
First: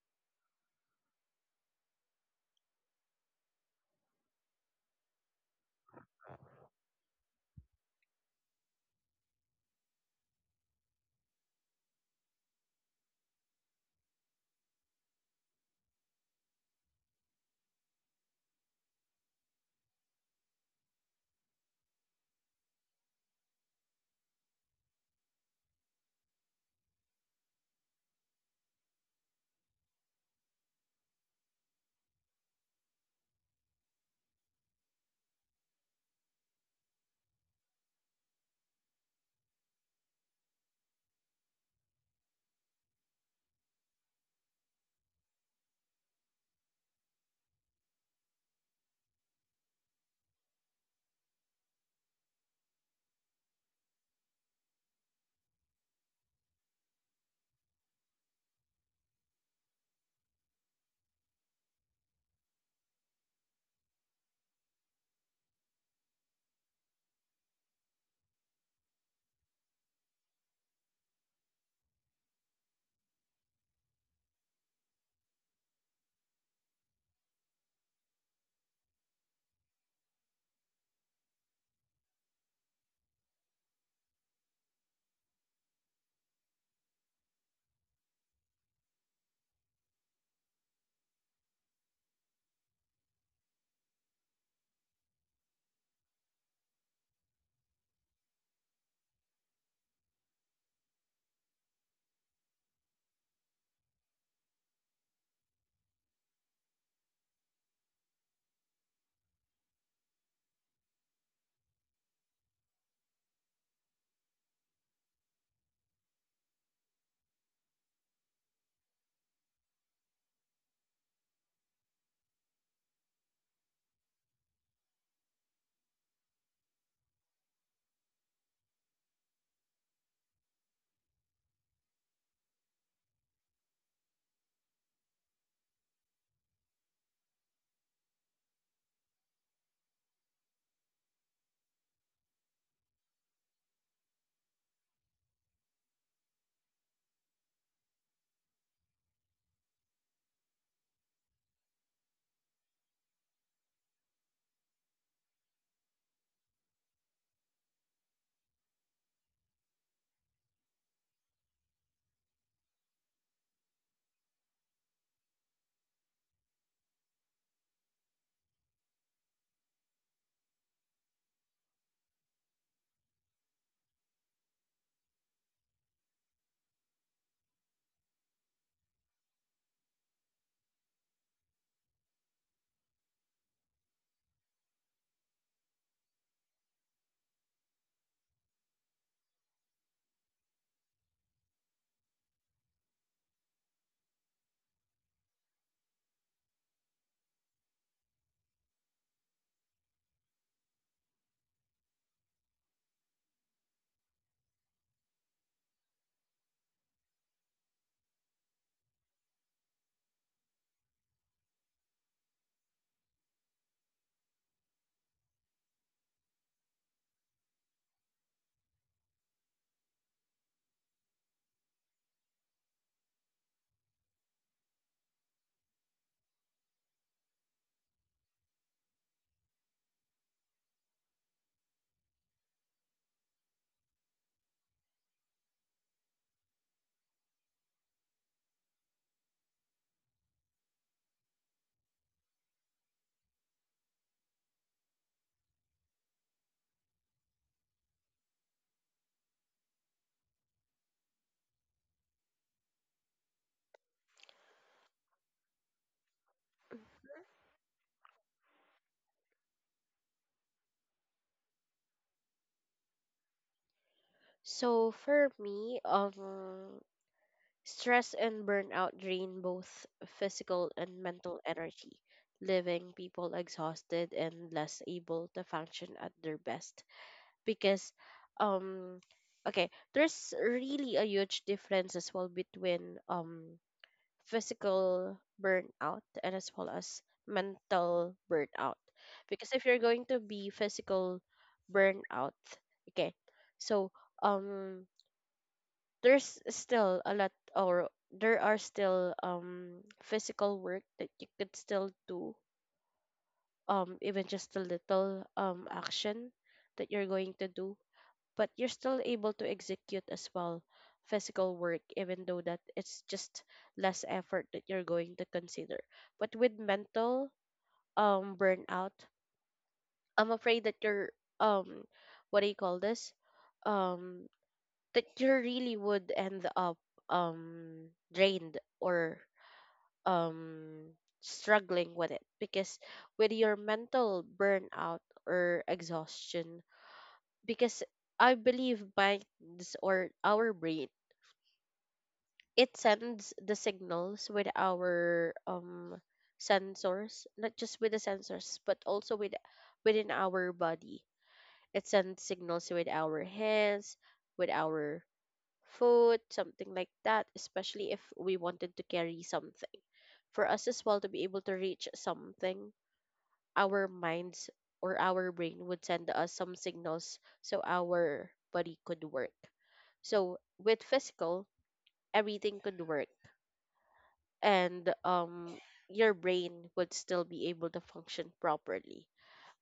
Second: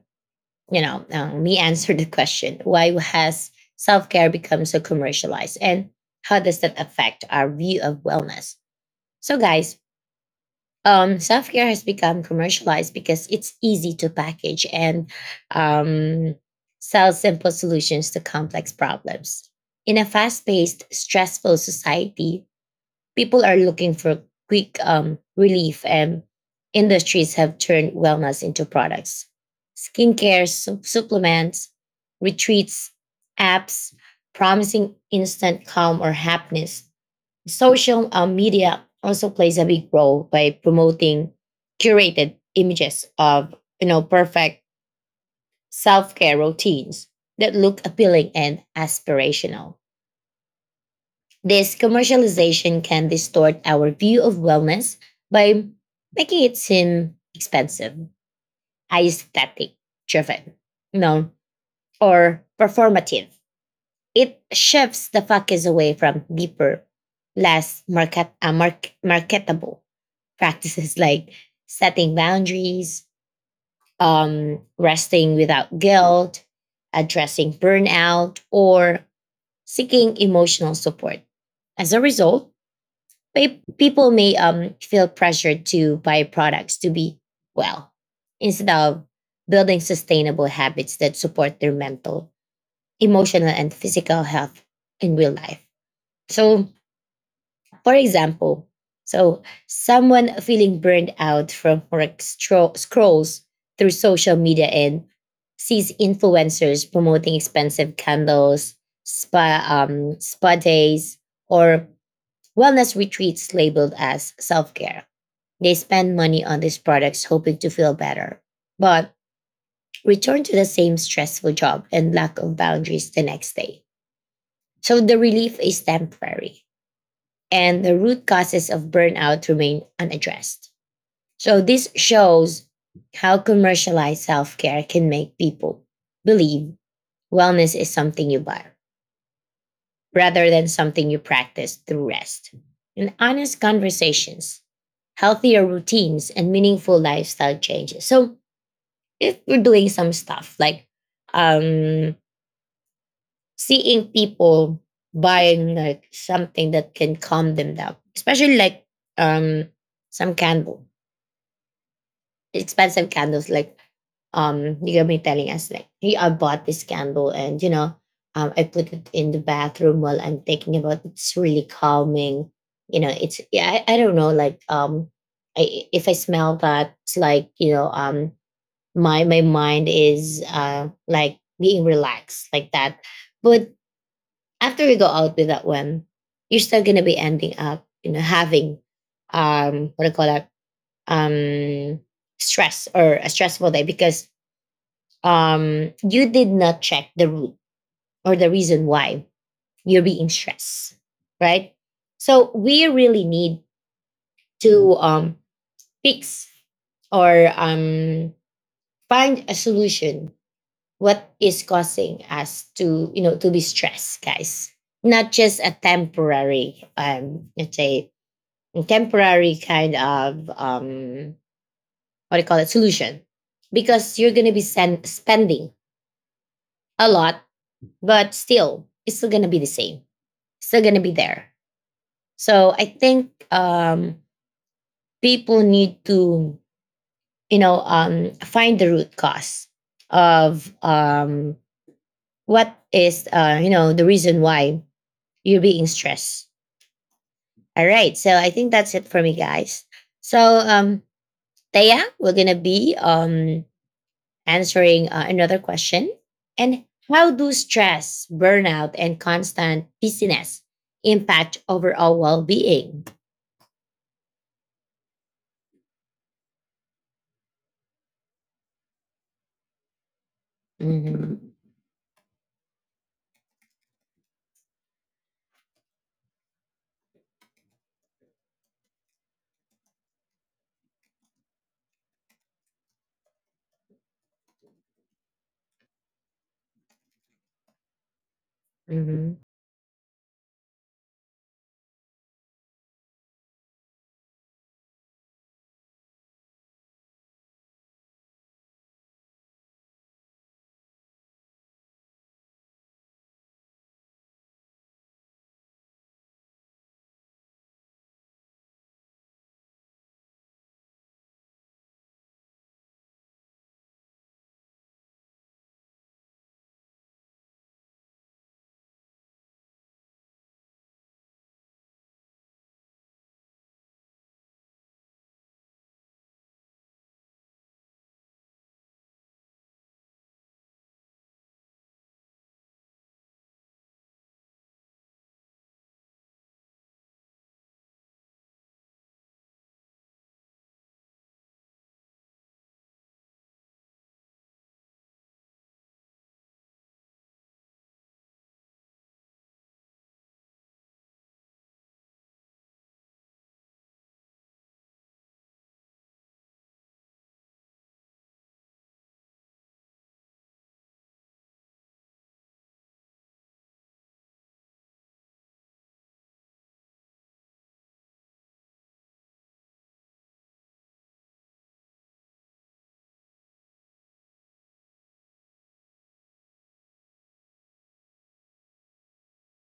[SPEAKER 1] me answer the question, why has self care become so commercialized, and how does that affect our view of wellness? So, guys, self care has become commercialized because it's easy to package and um, sell simple solutions to complex problems. In a fast paced, stressful society, people are looking for quick relief, and industries have turned wellness into products. Skincare, supplements, retreats, apps promising instant calm or happiness. Social media also plays a big role by promoting curated images of, perfect self-care routines that look appealing and aspirational. This commercialization can distort our view of wellness by making it seem expensive, aesthetic driven, you know, or performative. It shifts the focus away from deeper, less marketable practices like setting boundaries, resting without guilt, addressing burnout, or seeking emotional support. As a result, people may feel pressured to buy products to be well, instead of building sustainable habits that support their mental, emotional, and physical health in real life. So, for example, so someone feeling burned out from work scrolls through social media and sees influencers promoting expensive candles, spa days, or wellness retreats labeled as self care. They spend money on these products hoping to feel better, but return to the same stressful job and lack of boundaries the next day. So the relief is temporary and the root causes of burnout remain unaddressed. So this shows how commercialized self care can make people believe wellness is something you buy rather than something you practice through rest and honest conversations, healthier routines, and meaningful lifestyle changes. So if we're doing some stuff like um seeing people buying like something that can calm them down, especially like um some candle expensive candles, like you're gonna be telling us like, hey, I bought this candle, and, I put it in the bathroom while I'm thinking about it. It's really calming, it's, yeah, I don't know, like if I smell that, it's like, my my mind is like being relaxed like that. But after you go out with that one, you're still going to be ending up, having what do you call that, um stress or a stressful day, because you did not check the root or the reason why you're being stressed, right? So we really need to fix, or find a solution, what is causing us to you know to be stressed, guys. Not just a temporary, let's say, temporary kind of what do you call it solution, because you're going to be spending a lot, but still it's still going to be the same, still going to be there. So I think people need to, find the root cause of what is the reason why you're being stressed. All right. So I think that's it for me, guys. So, Taya, we're going to be answering another question. And how do stress, burnout, and constant busyness impact overall well being?
[SPEAKER 2] So for me, stress and burnout drain both physical and
[SPEAKER 1] Mm-hmm.
[SPEAKER 2] mental energy, leaving people exhausted and less able to function at their best. Because, um, okay, there's really a huge difference as well between physical burnout and as well as mental burnout.
[SPEAKER 1] Mm-hmm.
[SPEAKER 2] Because if you're going to be physical burnout, okay, so um there's still a lot, or there are still physical work that you could still do, even just a little action that you're going to do, but you're still able to execute as well physical work even though that it's just less effort that you're going to consider. But with mental burnout, I'm afraid that you're um what do you call this um that you really would end up drained or um struggling with it, because with your mental burnout or exhaustion, because I believe minds or our brain, it sends the signals with our sensors, not just with the sensors but also with within our body. It sends signals with our hands, with our food, something like that, especially if we wanted to carry something. For us as well to be able to reach something, our minds or our brain would send us some signals so our body could work. So with physical, everything could work, and your brain would still be able to function properly.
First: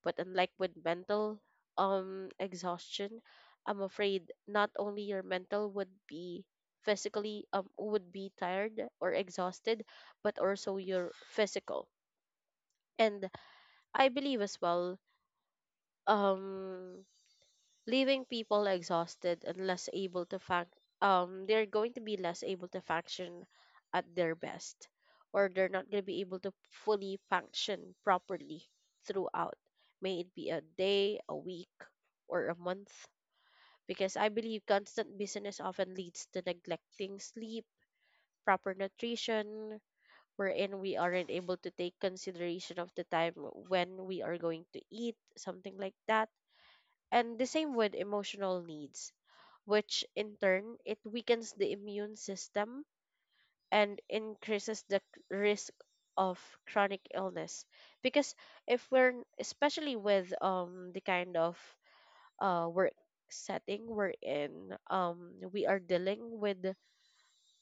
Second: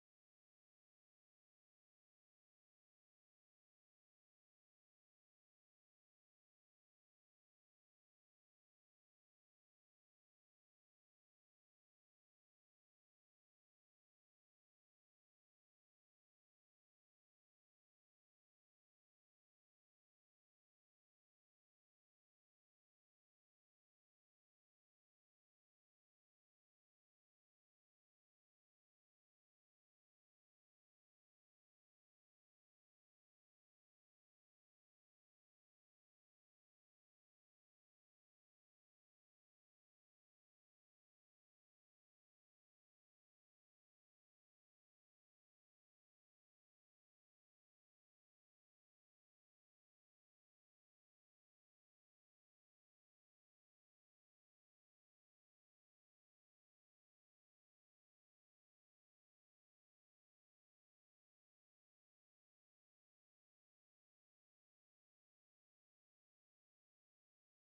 [SPEAKER 2] But unlike with mental exhaustion, I'm afraid not only your mental would be physically would be tired or exhausted, but also your physical. And I believe as well, um leaving people exhausted and less able to func they're going to be less able to function at their best, or they're not going to be able to fully function properly throughout, may it be a day, a week, or a month. Because I believe constant busyness often leads to neglecting sleep, proper nutrition, wherein we aren't able to take consideration of the time when we are going to eat, something like that, and the same with emotional needs, which in turn it weakens the immune system and increases the risk of chronic illness. Because if especially with the kind of work setting we're in, we are dealing with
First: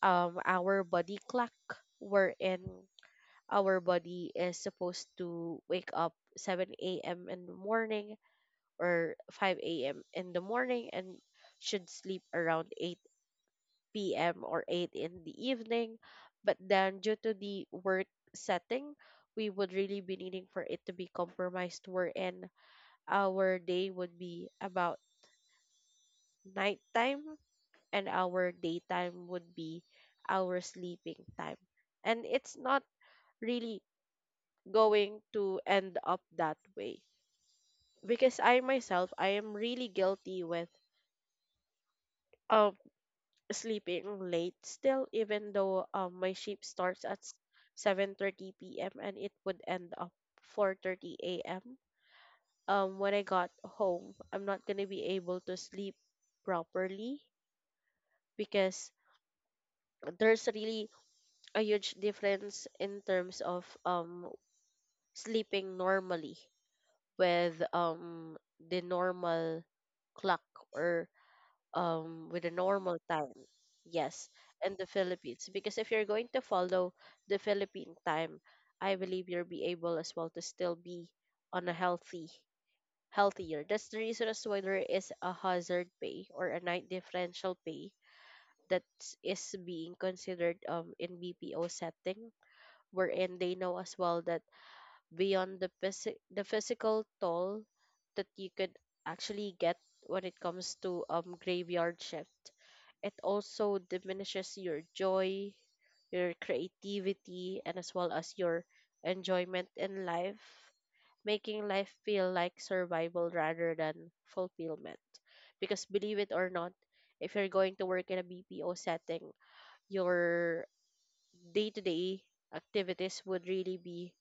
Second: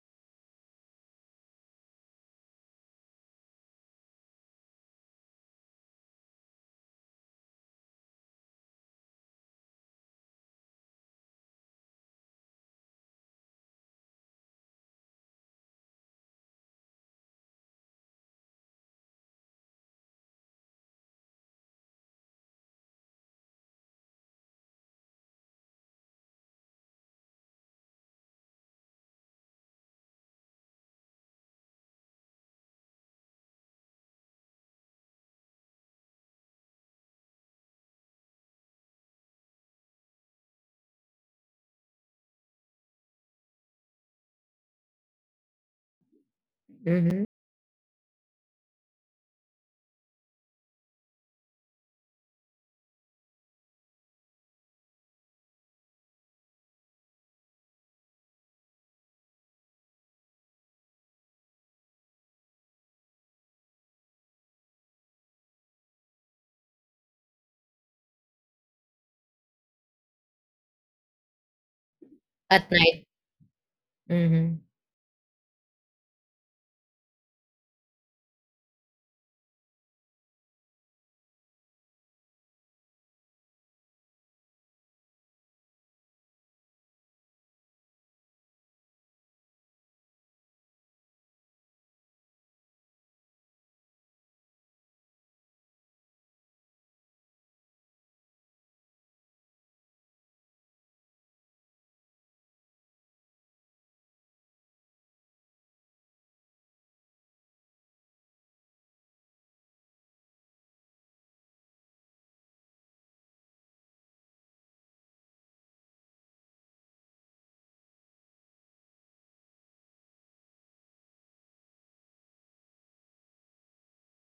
[SPEAKER 2] our body clock, wherein our body is supposed to wake up 7 a.m. in the morning or 5 a.m. in the morning, and should sleep around 8 p.m. or 8 in the evening. But then, due to the work setting, we would really be needing for it to be compromised, wherein our day would be about nighttime and our daytime would be our sleeping time. And it's not really going to end up that way because I myself I am really guilty with um, sleeping late still, even though my shift starts at
[SPEAKER 1] Mm-hmm.
[SPEAKER 2] 7:30 p.m. and it would end up 4:30 a.m. When I got home, I'm not gonna be able to sleep properly, because there's really a huge difference in terms of sleeping normally with the normal clock or with the
[SPEAKER 1] At
[SPEAKER 2] normal
[SPEAKER 1] night.
[SPEAKER 2] time. Yes,
[SPEAKER 1] Mm-hmm.
[SPEAKER 2] in the Philippines. Because if you're going to follow the Philippine time, I believe you'll be able as well to still be on a healthy, healthier. That's the reason as to why there is a hazard pay or a night differential pay that is being considered in BPO setting, wherein they know as well that beyond the, the physical toll that you could actually get when it comes to graveyard shift, it also diminishes your joy, your creativity, and as well as your enjoyment in life, making life feel like survival rather than fulfillment. Because believe it or not, if you're going to work in a BPO setting, your day-to-day activities would really be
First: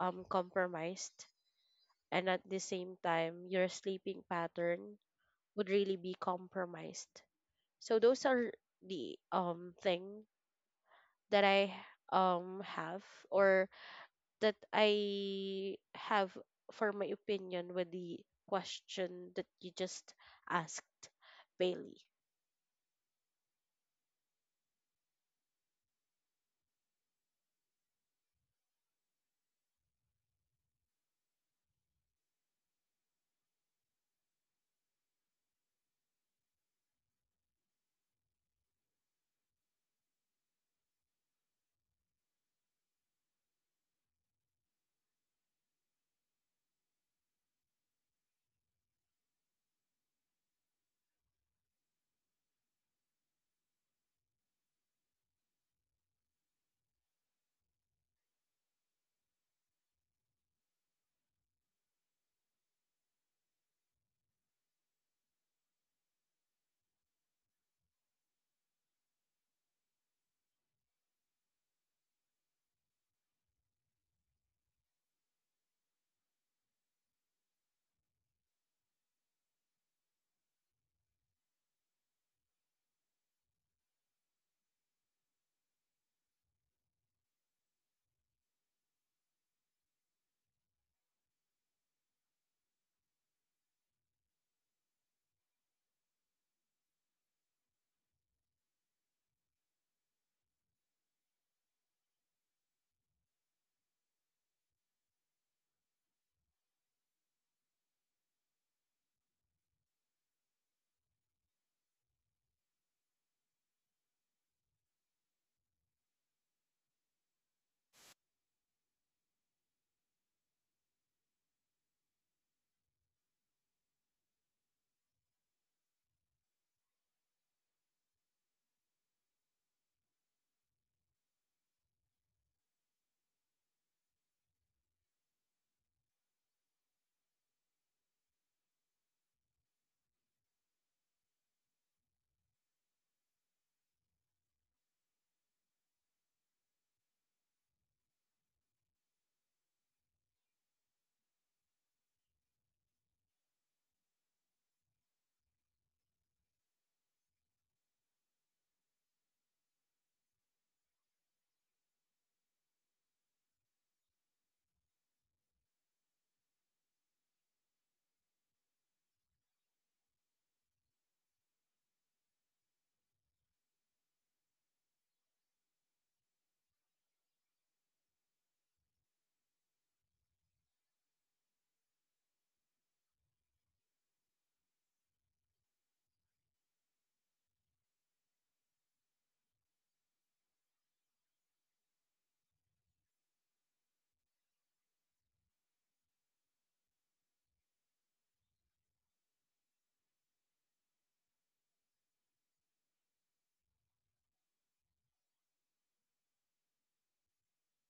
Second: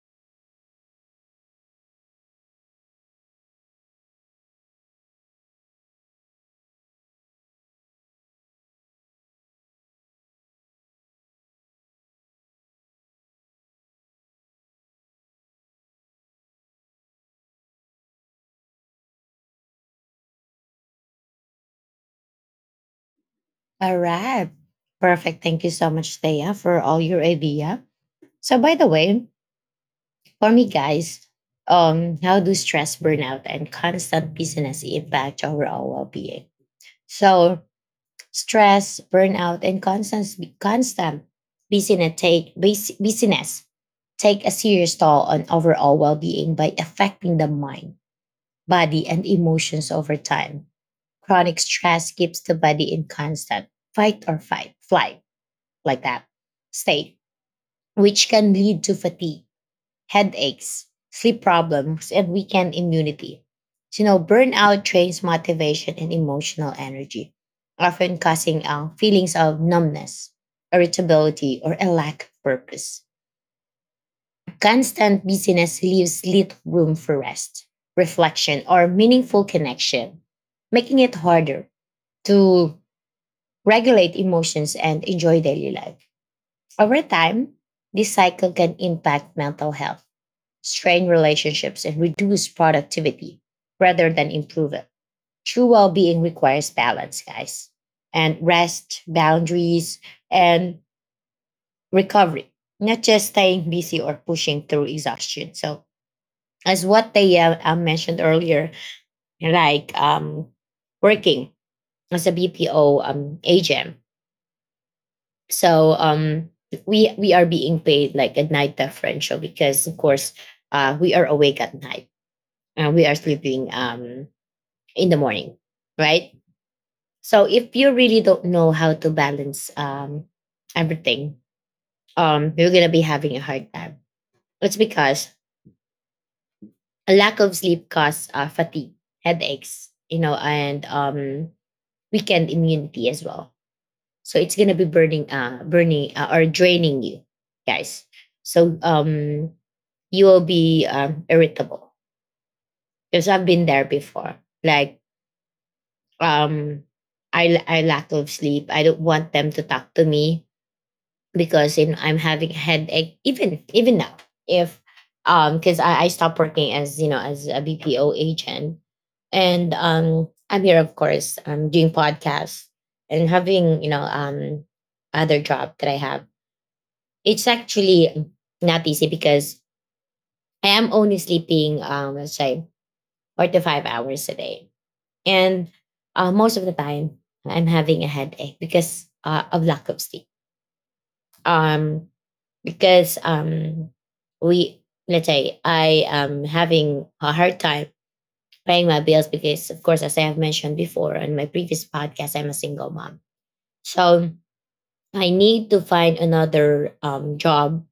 [SPEAKER 2] compromised, and at the same time your sleeping pattern would really be compromised. So those are the thing that I have, or that I have for my opinion with the question that you just asked, Bailey.
[SPEAKER 1] All right. Perfect. Thank you so much, Thea, for all your idea. So, by the way, for me, guys, how do stress, burnout, and constant busyness impact overall well-being? So, stress, burnout, and constant busyness busyness take a serious toll on overall well-being by affecting the mind, body, and emotions over time. Chronic stress keeps the body in constant fight or fight, flight, like that state, which can lead to fatigue, headaches, sleep problems, and weekend immunity. So, burnout drains motivation and emotional energy, often causing feelings of numbness, irritability, or a lack of purpose. Constant busyness leaves little room for rest, reflection, or meaningful connection, making it harder to regulate emotions and enjoy daily life. Over time, this cycle can impact mental health, strain relationships, and reduce productivity rather than improve it. True well being requires balance, guys, and rest, boundaries, and recovery, not just staying busy or pushing through exhaustion. So, as what they mentioned earlier, like, working as a BPO agent. So, we are being paid like a night differential, because of course we are awake at night and we are sleeping in the morning, right? So if you really don't know how to balance everything, you're gonna be having a hard time. It's because a lack of sleep causes fatigue, headaches, and weakened immunity as well. So it's gonna be burning, or draining you, guys. So you will be irritable because I've been there before. Like, um, I lack of sleep. I don't want them to talk to me because, I'm having headache even even now. If Because I stopped working, as you know, as a BPO agent, and I'm here, of course I'm doing podcasts and having, other job that I have. It's actually not easy because I am only sleeping, let's say, 4 to 5 hours a day. And most of the time I'm having a headache because of lack of sleep. Um because we let's say, I am having a hard time paying my bills, because of course, as I have mentioned before on my previous podcast, I'm a single mom. So I need to find another job,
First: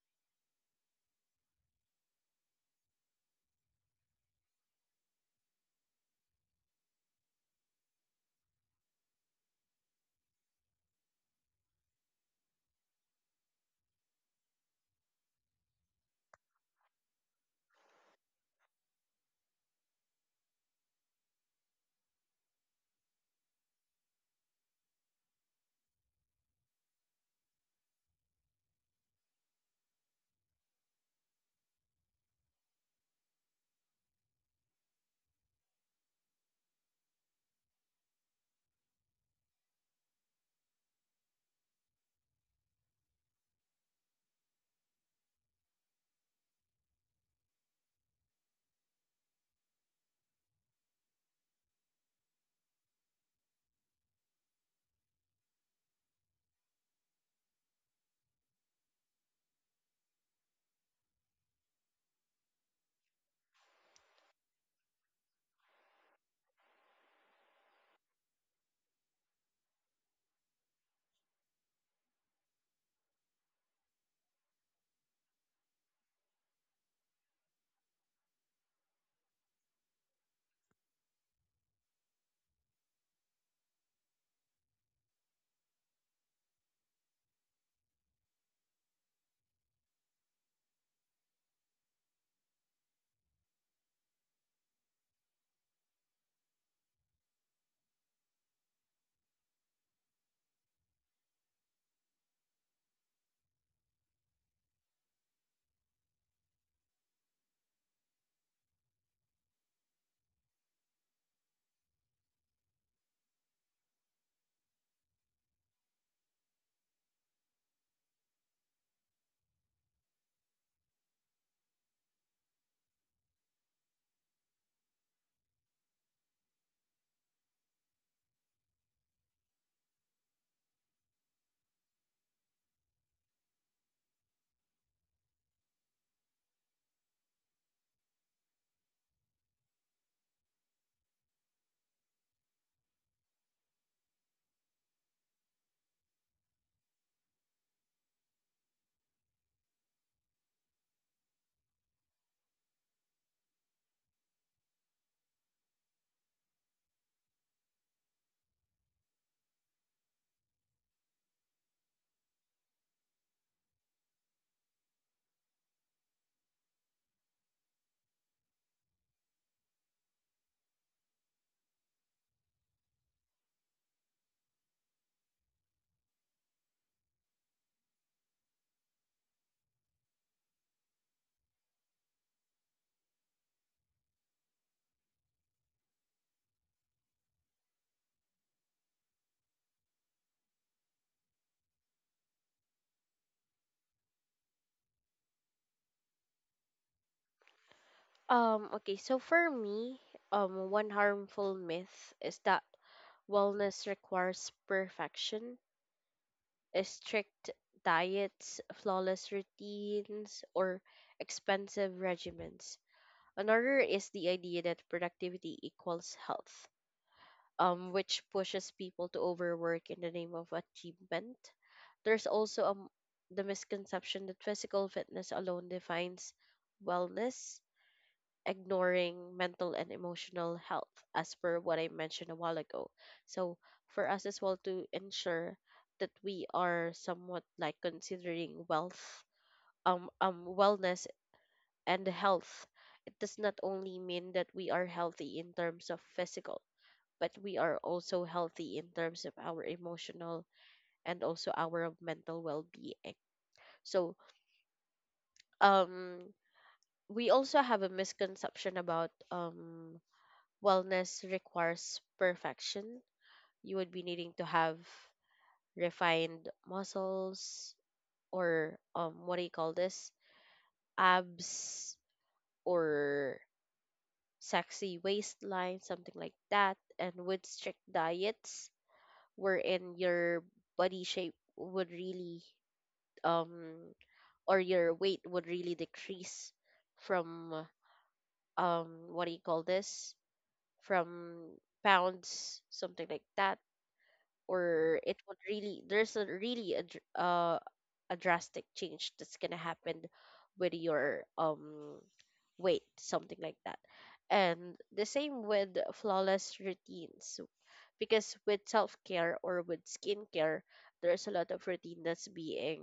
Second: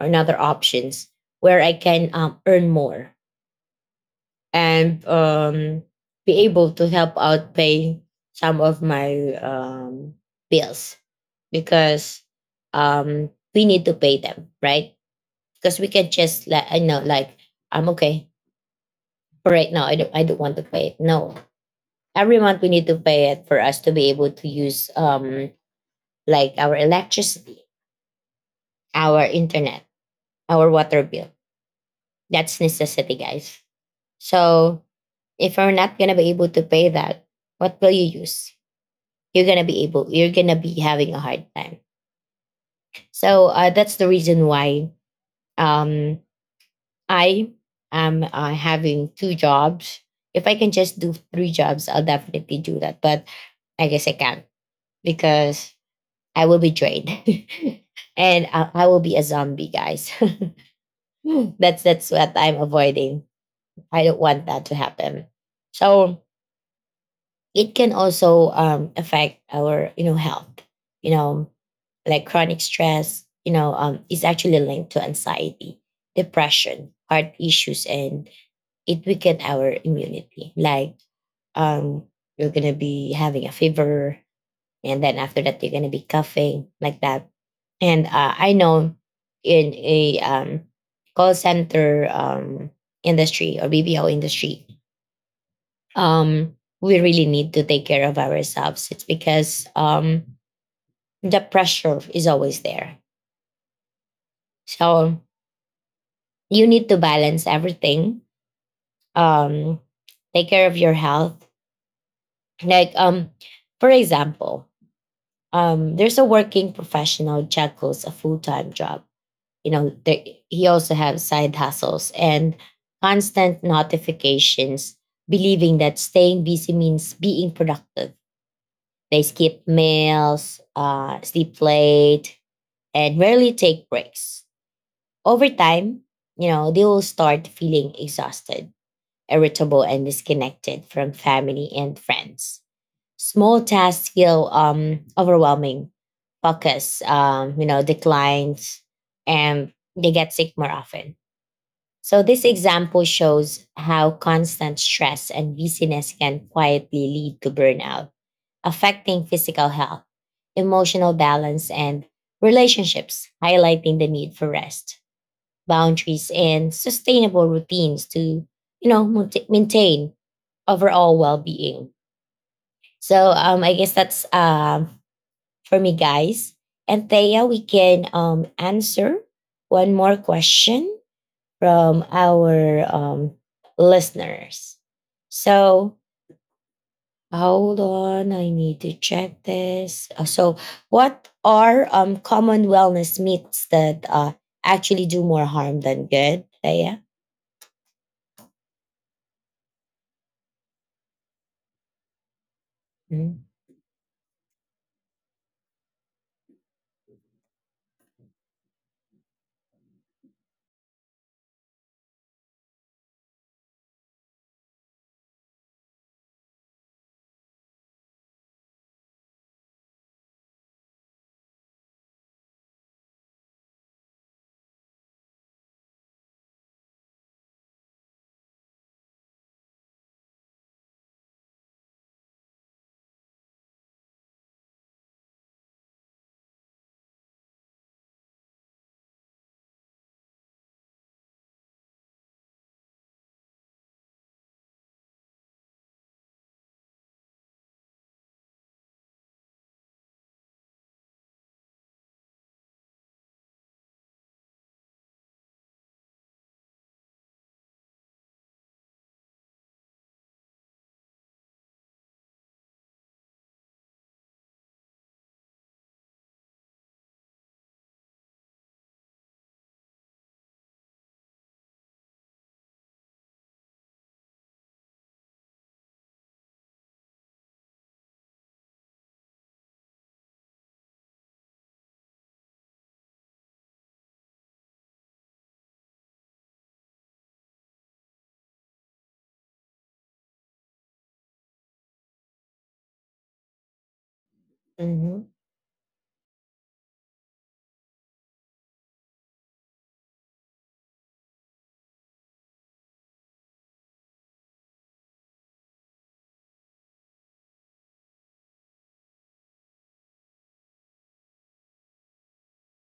[SPEAKER 1] or another options where I can earn more, and be able to help out pay some of my bills, because we need to pay them, right? Because we can just, like, I know, like, I'm okay for right now. I don't want to pay it. No, every month we need to pay it for us to be able to use, our electricity, our internet, our water bill. That's necessity, guys. So if you're not gonna be able to pay that, what will you use? You're gonna be able. You're gonna be having a hard time. So that's the reason why um I am having two jobs. If I can just do three jobs, I'll definitely do that. But I guess I can't because I will be drained, and I will be a zombie, guys. That's what I'm avoiding. I don't want that to happen. So it can also affect our health. You know, like chronic stress. Is actually linked to anxiety, depression, heart issues, and it weaken our immunity. Like um, you're gonna be having a fever, and then after that you're gonna be coughing like that. And I know in a call center industry or BBO industry, um, we really need to take care of ourselves. It's because the pressure is always there. So you need to balance everything. Um, Take care of your health. Like, for example, there's a working professional juggles a full time job. You know, there, he also has side hustles and constant notifications, believing that staying busy means being productive. They skip meals, sleep late, and rarely take breaks. Over time, they will start feeling exhausted, irritable, and disconnected from family and friends. Small tasks feel overwhelming, focus, declines, and they get sick more often. So this example shows how constant stress and busyness can quietly lead to burnout, affecting physical health, emotional balance, and relationships, highlighting the need for rest, boundaries, and sustainable routines to, maintain overall well-being. So I guess that's for me, guys. And Thea, we can answer one more question from our listeners. So hold on, I need to check this. So, what are common wellness myths that actually do more harm than good? Thea?
[SPEAKER 2] Okay, so for me, one harmful myth is that
[SPEAKER 1] Mhm.
[SPEAKER 2] wellness requires perfection, strict diets, flawless routines, or expensive regimens. Another is the idea that productivity equals health, which pushes people to overwork in the name of achievement. There's also the misconception that physical fitness alone defines wellness, ignoring mental and emotional health, as per what I mentioned a while ago. So, for us as well to ensure that we are somewhat like considering wealth, wellness and health, it does not only mean that we are healthy in terms of physical but we are also healthy in terms of our emotional and also our mental well-being. So, um, we also have a misconception about wellness requires perfection. You would be needing to have refined muscles or what do you call this? Abs or sexy waistline, something like that. And with strict diets, wherein your body shape would really um or your weight would really decrease from what do you call this from pounds, something like that, or it
[SPEAKER 1] Mhm.
[SPEAKER 2] would really there's a really a, a drastic change that's gonna happen with your weight, something like that. And the same with flawless routines, because with self-care or with skincare there's a lot of routine that's being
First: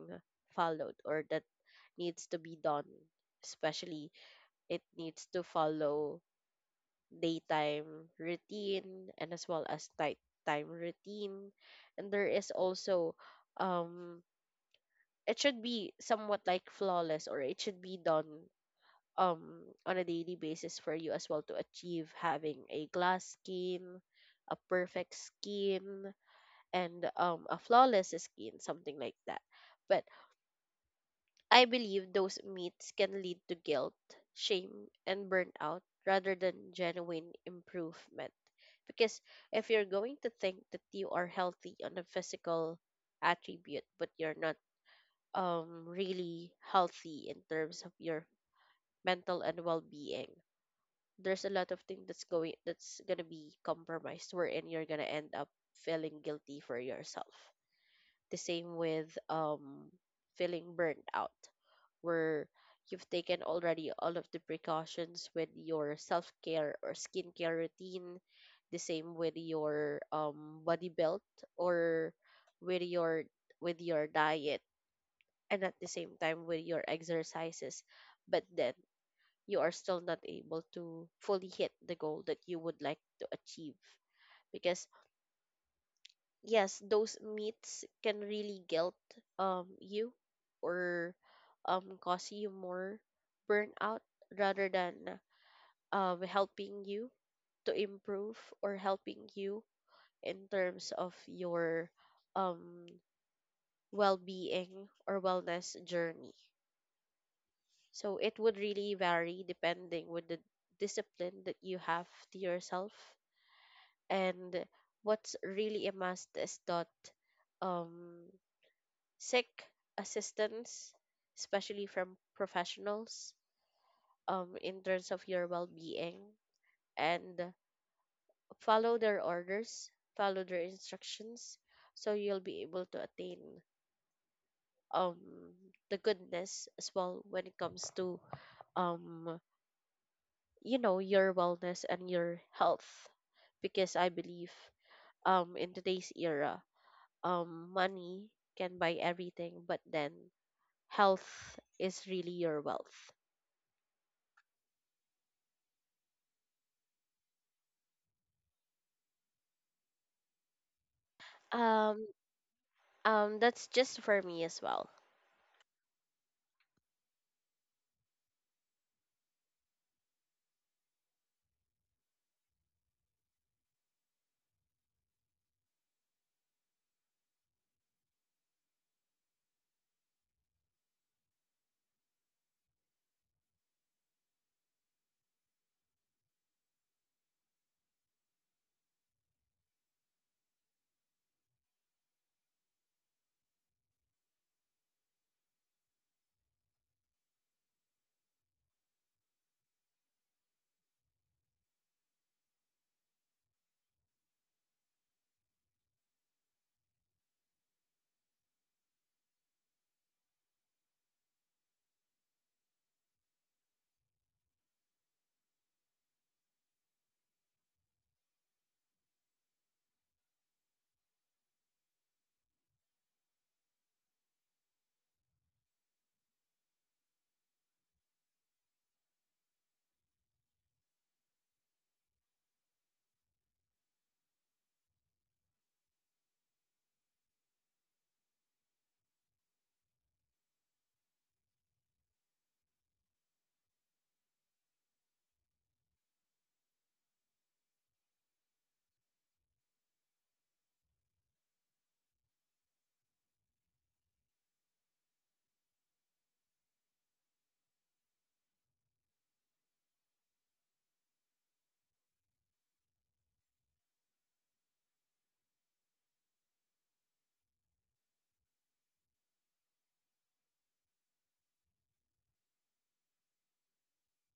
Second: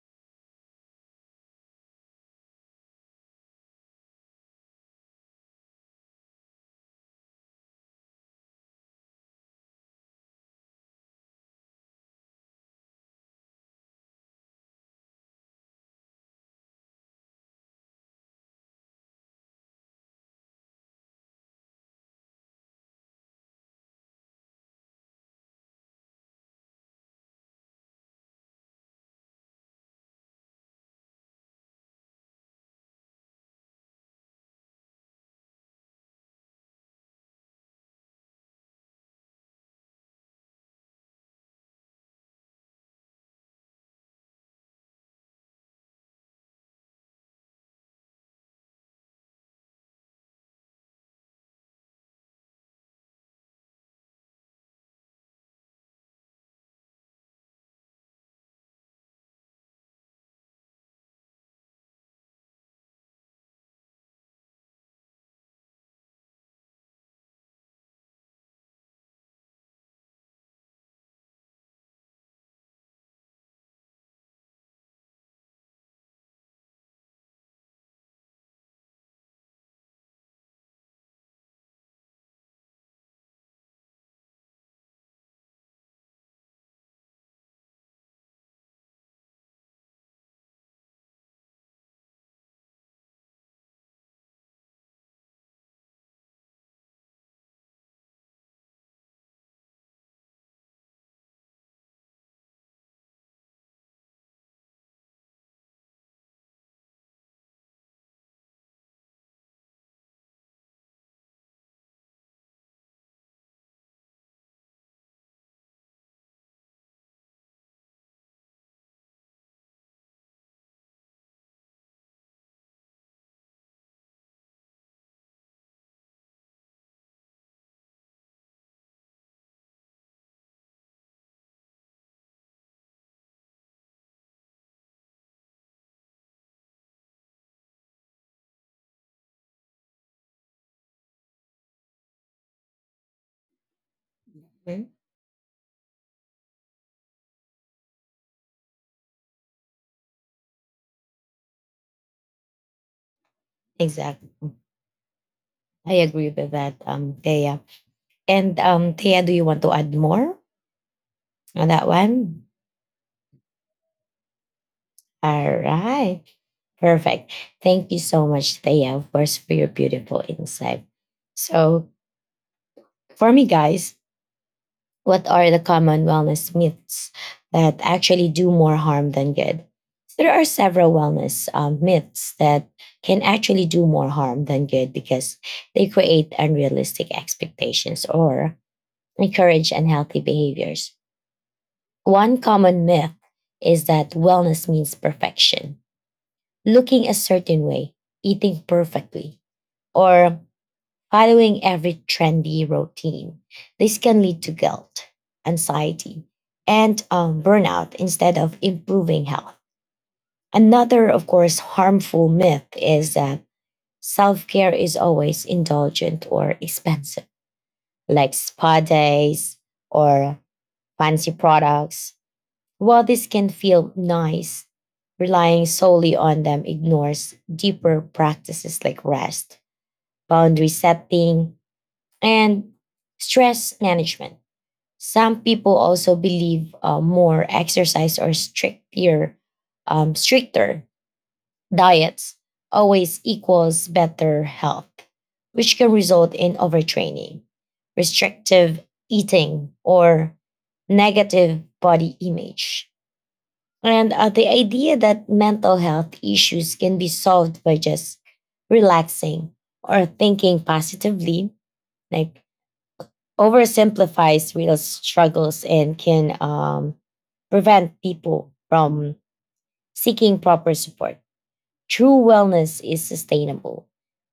[SPEAKER 2] followed or that needs to be done. Especially, it needs to follow daytime routine and as well as nighttime routine. And there is also, um, it should be somewhat like flawless, or it should be done on a daily basis for you as well, to achieve having a glass skin, a perfect skin, and a flawless skin, something like that. But I believe those myths can lead to guilt, shame, and burnout rather than genuine improvement. Because if you're going to think that you are healthy on a physical attribute, but you're not really healthy in terms of your mental and well-being, there's a lot of things that's gonna be compromised, wherein you're gonna end up feeling guilty for yourself. The same with feeling burned out, where you've taken already all of the precautions with your self care or skincare routine. The same with your body build, or with your with your diet, and at the same time with your exercises, but then you are still not able to fully hit the goal that you would like to achieve. Because yes, those myths can really guilt you, or cause you more burnout rather than helping you to improve, or helping you in terms of your um well-being or wellness journey. So it would really vary depending with the discipline that you have to yourself. And what's really a must is that, um seek assistance, especially from professionals, in terms of your well being, and follow their orders, follow their instructions, so you'll be able to attain um the goodness as well when it comes to um you know your wellness and your health. Because I believe
[SPEAKER 1] Mhm.
[SPEAKER 2] in today's era, money can buy everything, but then health is really your wealth.
[SPEAKER 1] Exactly. I agree with that, Thea. And Thea, do you want to add more on that
[SPEAKER 2] Um,
[SPEAKER 1] one?
[SPEAKER 2] that's just for me as well.
[SPEAKER 1] All right. Perfect. Thank you so much, Thea, of course, for your beautiful insight. So, for me, guys, what are the common wellness myths that actually do more harm than good? There are several wellness myths that can actually do more harm than good because they create unrealistic expectations or encourage unhealthy behaviors. One common myth is that wellness means perfection, looking a certain way, eating perfectly, or following every trendy routine. This can lead to guilt, anxiety, and burnout instead of improving health. Another, of course, harmful myth is that self care is always indulgent or expensive, like spa days or fancy products. While this can feel nice, relying solely on them ignores deeper practices like rest, boundary setting, and stress management. Some people also believe more exercise or stricter diets always equals better health, which can result in overtraining, restrictive eating, or negative body image. And the idea that mental health issues can be solved by just relaxing or thinking positively, like oversimplifies real struggles and can prevent people from seeking proper support. True wellness is sustainable,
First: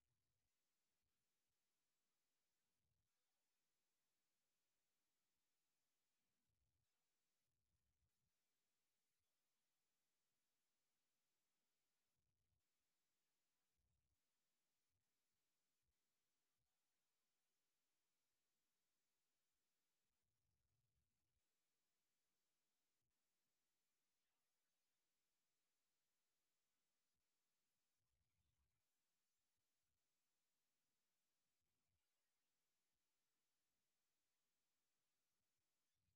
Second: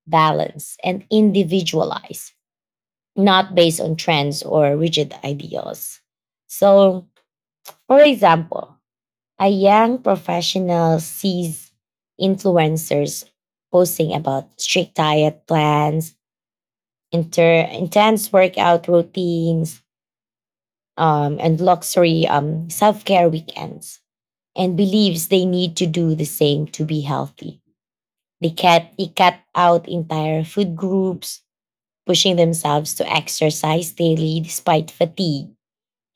[SPEAKER 1] balanced, and individualized, not based on trends or rigid ideals. So, for example, a young professional sees influencers posting about strict diet plans, intense workout routines, and luxury self care weekends and believes they need to do the same to be healthy. They cut out entire food groups, pushing themselves to exercise daily despite fatigue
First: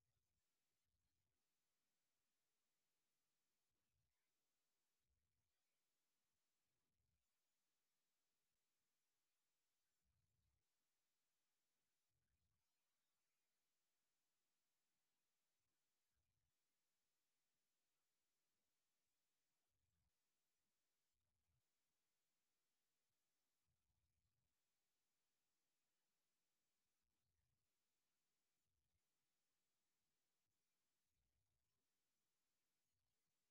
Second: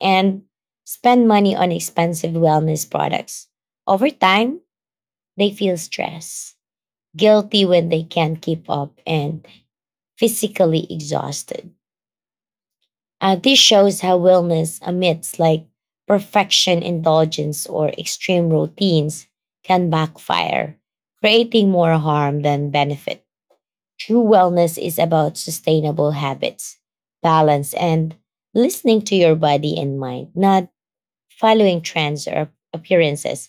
[SPEAKER 1] and spend money on expensive wellness products. Over time, they feel stressed, guilty when they can't keep up, and physically exhausted. This shows how wellness amidst like perfection indulgence or extreme routines can backfire, creating more harm than benefit. True wellness is about sustainable habits, balance, and listening to your body and mind, not following trends or appearances.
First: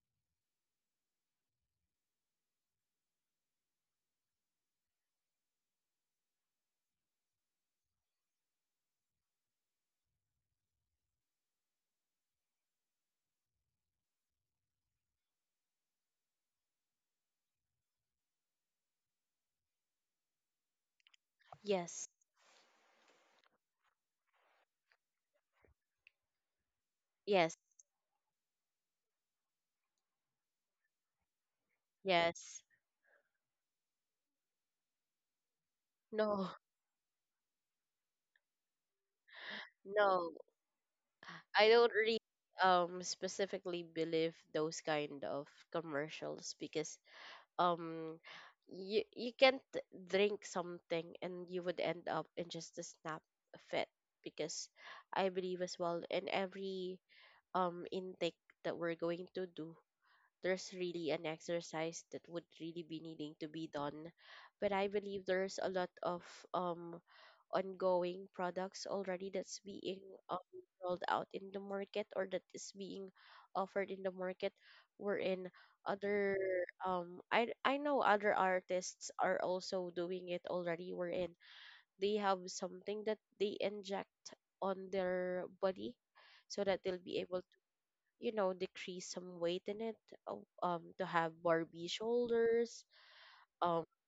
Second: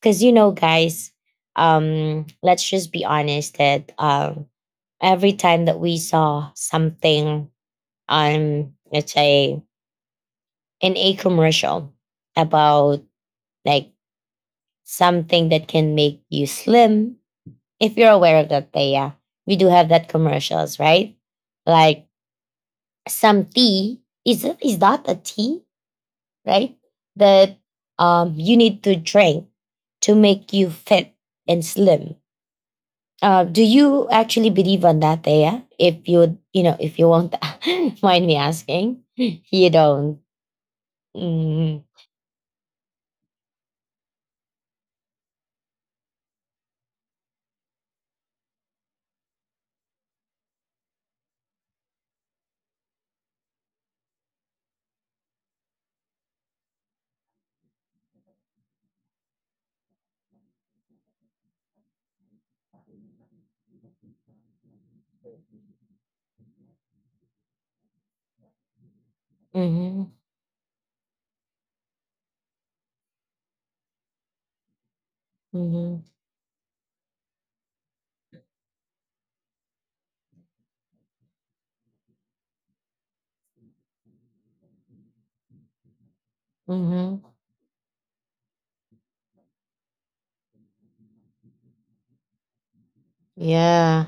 [SPEAKER 1] Because, you know, guys, let's just be honest that every time that we saw something on, let's say, in a commercial about like something that can make you slim. If you're aware of that, Thea, we do have that commercials, right? Like
[SPEAKER 2] Yes,
[SPEAKER 1] some tea, is that a tea, right? That
[SPEAKER 2] yes,
[SPEAKER 1] you need to drink to make you fit and slim.
[SPEAKER 2] yes.
[SPEAKER 1] Do you actually believe on that, Thea? If you
[SPEAKER 2] No,
[SPEAKER 1] you know if you won't mind me asking, you don't.
[SPEAKER 2] no, I
[SPEAKER 1] Mm-hmm.
[SPEAKER 2] don't really specifically believe those kind of commercials. Because um you can't drink something and you would end up in just a snap fit. Because I believe as well, in every intake that we're going to do, there's really an exercise that would really be needing to be done. But I believe there's a lot of um ongoing products already that's being
[SPEAKER 1] Mm-hmm.
[SPEAKER 2] um, rolled out in the market, or that is being offered in the market, wherein
[SPEAKER 1] Mm-hmm.
[SPEAKER 2] other I know other artists are also doing it already, wherein they have something that they inject on their body, so that they'll be
[SPEAKER 1] Mm-hmm.
[SPEAKER 2] able, you know, decrease some weight in it, uh, to have Barbie shoulders, um,
[SPEAKER 1] Yeah.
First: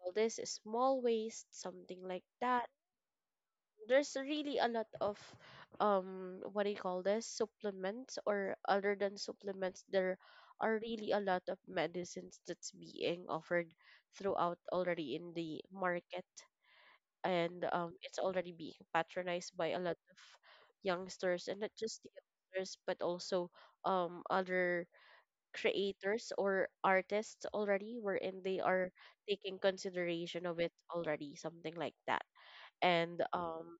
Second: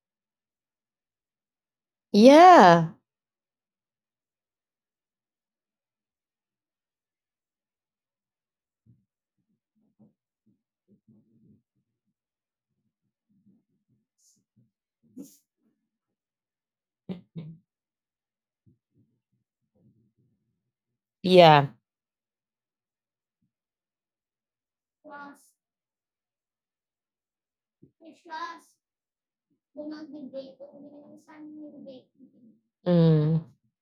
[SPEAKER 2] all this small waist, something like that.
[SPEAKER 1] Yeah.
[SPEAKER 2] There's really a lot of, what do you call this, supplements, or other than supplements, there are really a lot of medicines that's being offered throughout already in the market, and it's already being patronized by a lot of youngsters, and not
[SPEAKER 1] Yeah.
[SPEAKER 2] just the youngsters but also other creators or artists already, wherein they are taking consideration of it already, something like that. And
[SPEAKER 1] Mm.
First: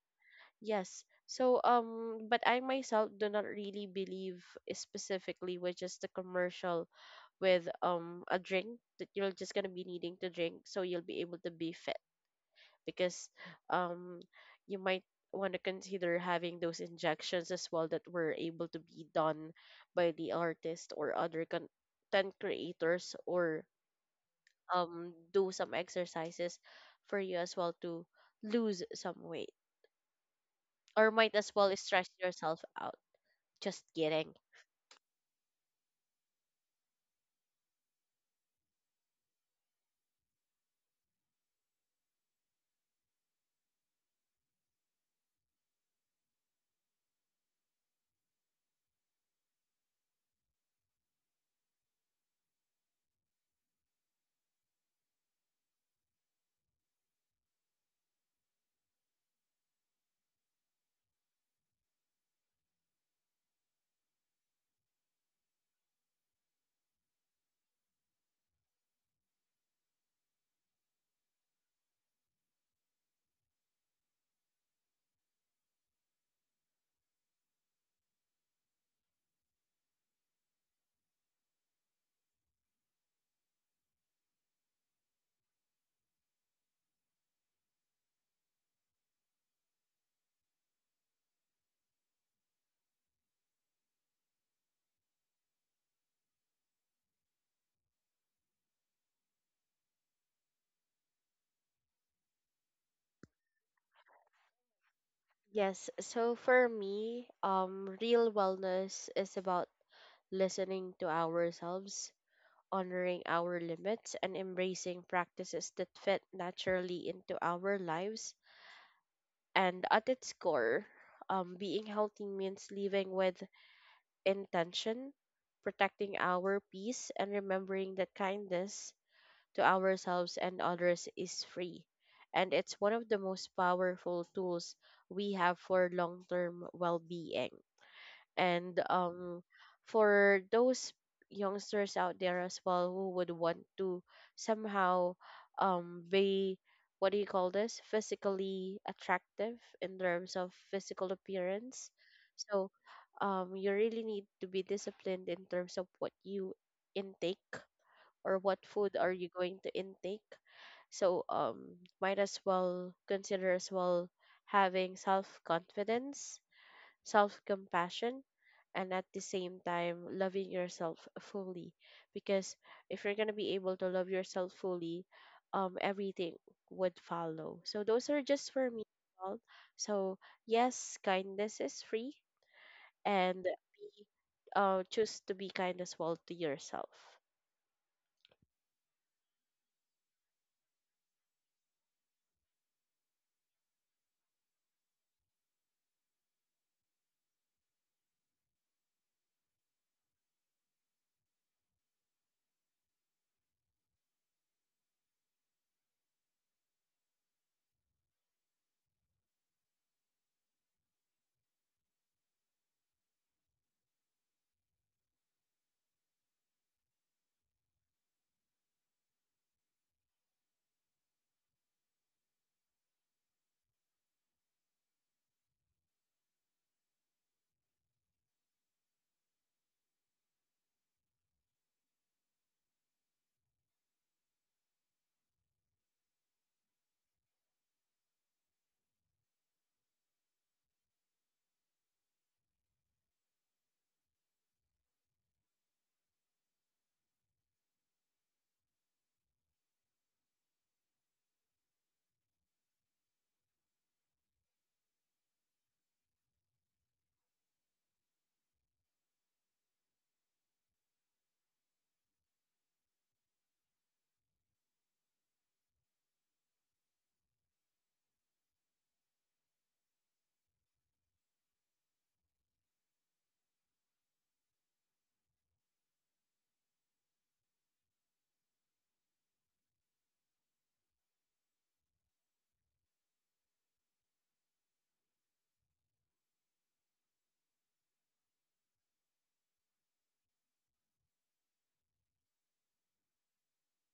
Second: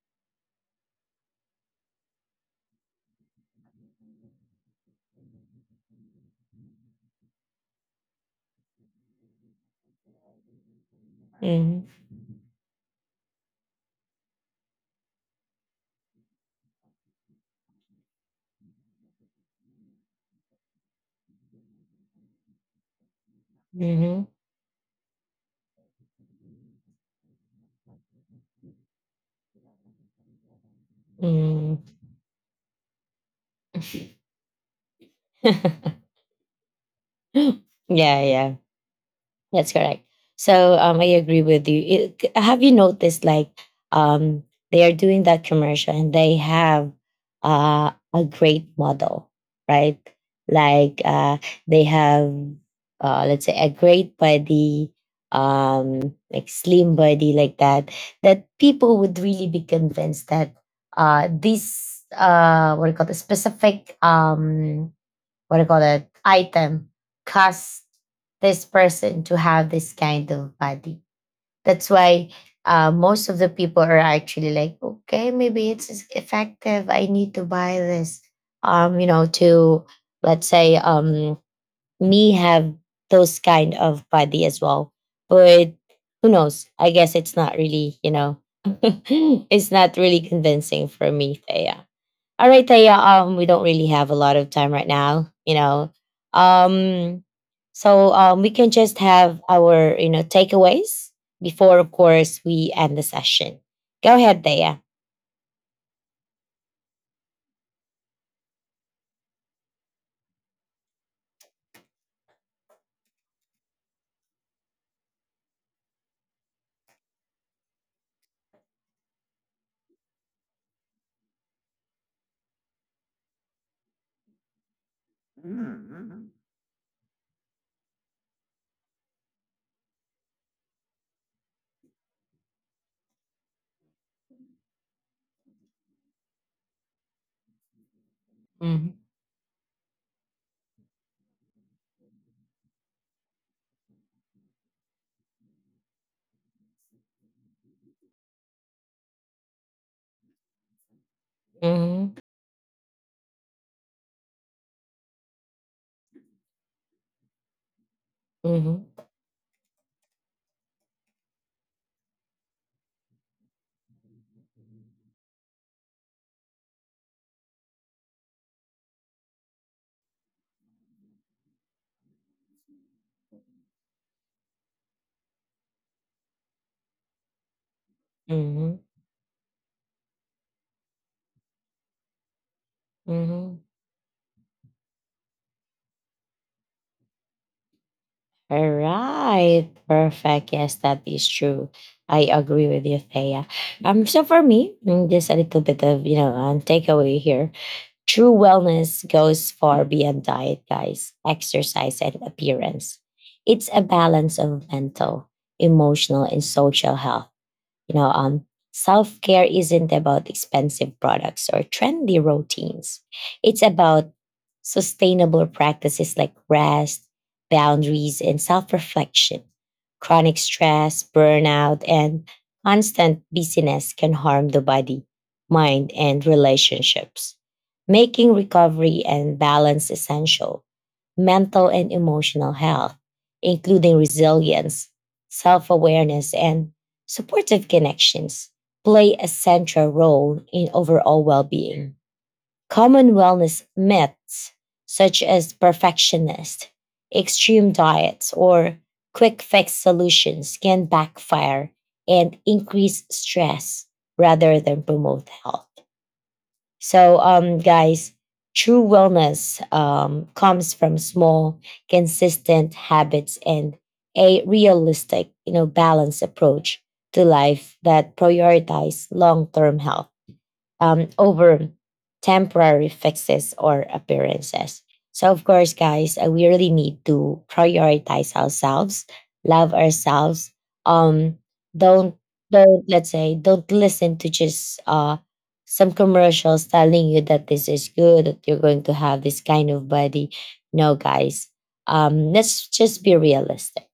[SPEAKER 2] Yes, so but I myself do not really believe specifically with just the commercial, with a drink that you're just gonna be needing to drink, so you'll be able to be
[SPEAKER 1] Mm.
[SPEAKER 2] fit. Because um you might want to consider having those injections as well that were able to be done by the artist or other content creators, or
[SPEAKER 1] Mm-hmm.
[SPEAKER 2] do some exercises for you as well to lose some weight, or might as well
[SPEAKER 1] Mm.
[SPEAKER 2] stress yourself out. Just kidding.
[SPEAKER 1] yeah, yeah. That's correct. So I agree with you. Have you noticed like um, they are doing that commercial and they have a great model, right? Like they have let's say a great body, like slim body like that, that people would really be convinced that this what do you call it, specific what do you call that item cause this person to have this kind of body. That's why most of the people are actually like, okay, maybe it's effective. I need to buy this. You know, to let's say me have those kind of body as well. But who knows? I guess it's not really, you know, it's not really convincing for me, Thea. All right, Taya. We don't really have a lot of time right now, you know. Um, so we can just have our takeaways before, of course, we end the session. Go ahead, Taya.
[SPEAKER 2] Yes, so for me, real wellness is about listening to ourselves, honoring our limits, and embracing practices that fit naturally into our lives. And at its core, being healthy means living with intention, protecting our peace, and remembering that kindness to ourselves and others is free. And it's one of the most powerful tools we have for long term well being. And
[SPEAKER 1] Mm-hmm.
[SPEAKER 2] For those youngsters out there as well who would want to somehow be, what do you call this, physically attractive in terms of physical appearance,
[SPEAKER 1] Mm-hmm.
[SPEAKER 2] so you really need to be disciplined in terms of what you intake, or what food
[SPEAKER 1] Mm-hmm.
[SPEAKER 2] are you going to intake. So might as well consider as well having self confidence, self compassion, and at the same time, loving yourself fully. Because if you're going to be able to love yourself fully, everything would follow. So, those are just for
[SPEAKER 1] Mm-hmm.
[SPEAKER 2] me. All. So, yes, kindness is free, and be,
[SPEAKER 1] Mm-hmm.
[SPEAKER 2] choose to be kind as well to yourself.
[SPEAKER 1] All right, perfect. Yes, that is true. I agree with you, Thea. So for me, just a little bit of takeaway here. True wellness goes far beyond diet, guys, exercise, and appearance. It's a balance of mental, emotional, and social health. you know, um, Self care isn't about expensive products or trendy routines. It's about sustainable practices like rest, boundaries, and self reflection. Chronic stress, burnout, and constant busyness can harm the body, mind, and relationships, making recovery and balance essential. Mental and emotional health, including resilience, self awareness, and supportive connections, play a central role in overall well being. Common wellness myths, such as perfectionist, extreme diets, or quick fix solutions, can backfire and increase stress rather than promote health. So, guys, true wellness comes from small, consistent habits and a realistic, balanced approach to life that prioritize long-term health over temporary fixes or appearances. So, of course, guys, we really need to prioritize ourselves, love ourselves. Um, don't don't let's say don't listen to just some commercials telling you that this is good, that you're going to have this kind of body. No, guys, let's just be realistic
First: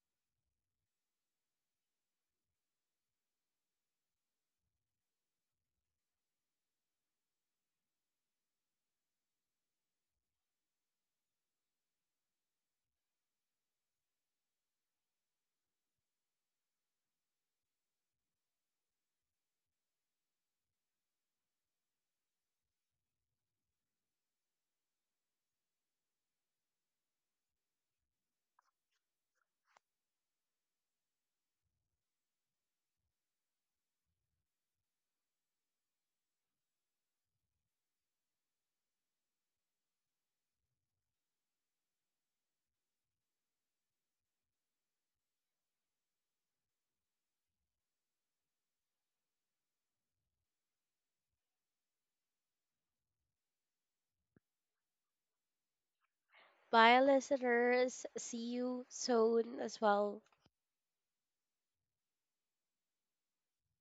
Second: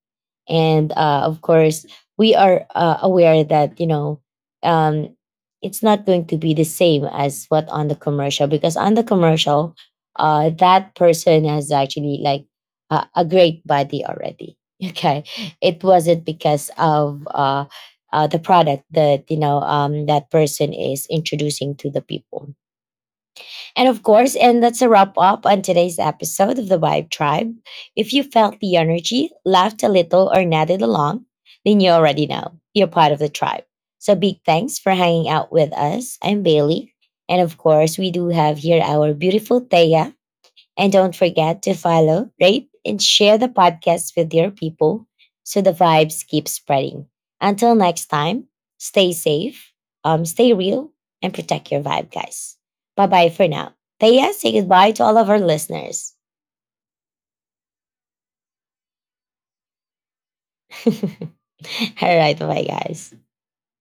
[SPEAKER 1] and of course we are aware that um, it's not going to be the same as what on the commercial, because on the commercial that person has actually like a great body already. okay, it wasn't because of the product that that person is introducing to the people. And of course, and that's a wrap up on today's episode of the Vibe Tribe. If you felt the energy, laughed a little, or nodded along, then you already know you're part of the tribe. So big thanks for hanging out with us. I'm Bailey. And of course, we do have here our beautiful Thea. And don't forget to follow, rate, and share the podcast with your people so the vibes keep spreading. Until next time, stay safe, stay real, and protect your vibe, guys. Bye bye for now. Thea, say goodbye to all of our listeners.
[SPEAKER 2] Bye, listeners. See you soon as well.
[SPEAKER 1] all right, bye bye, guys.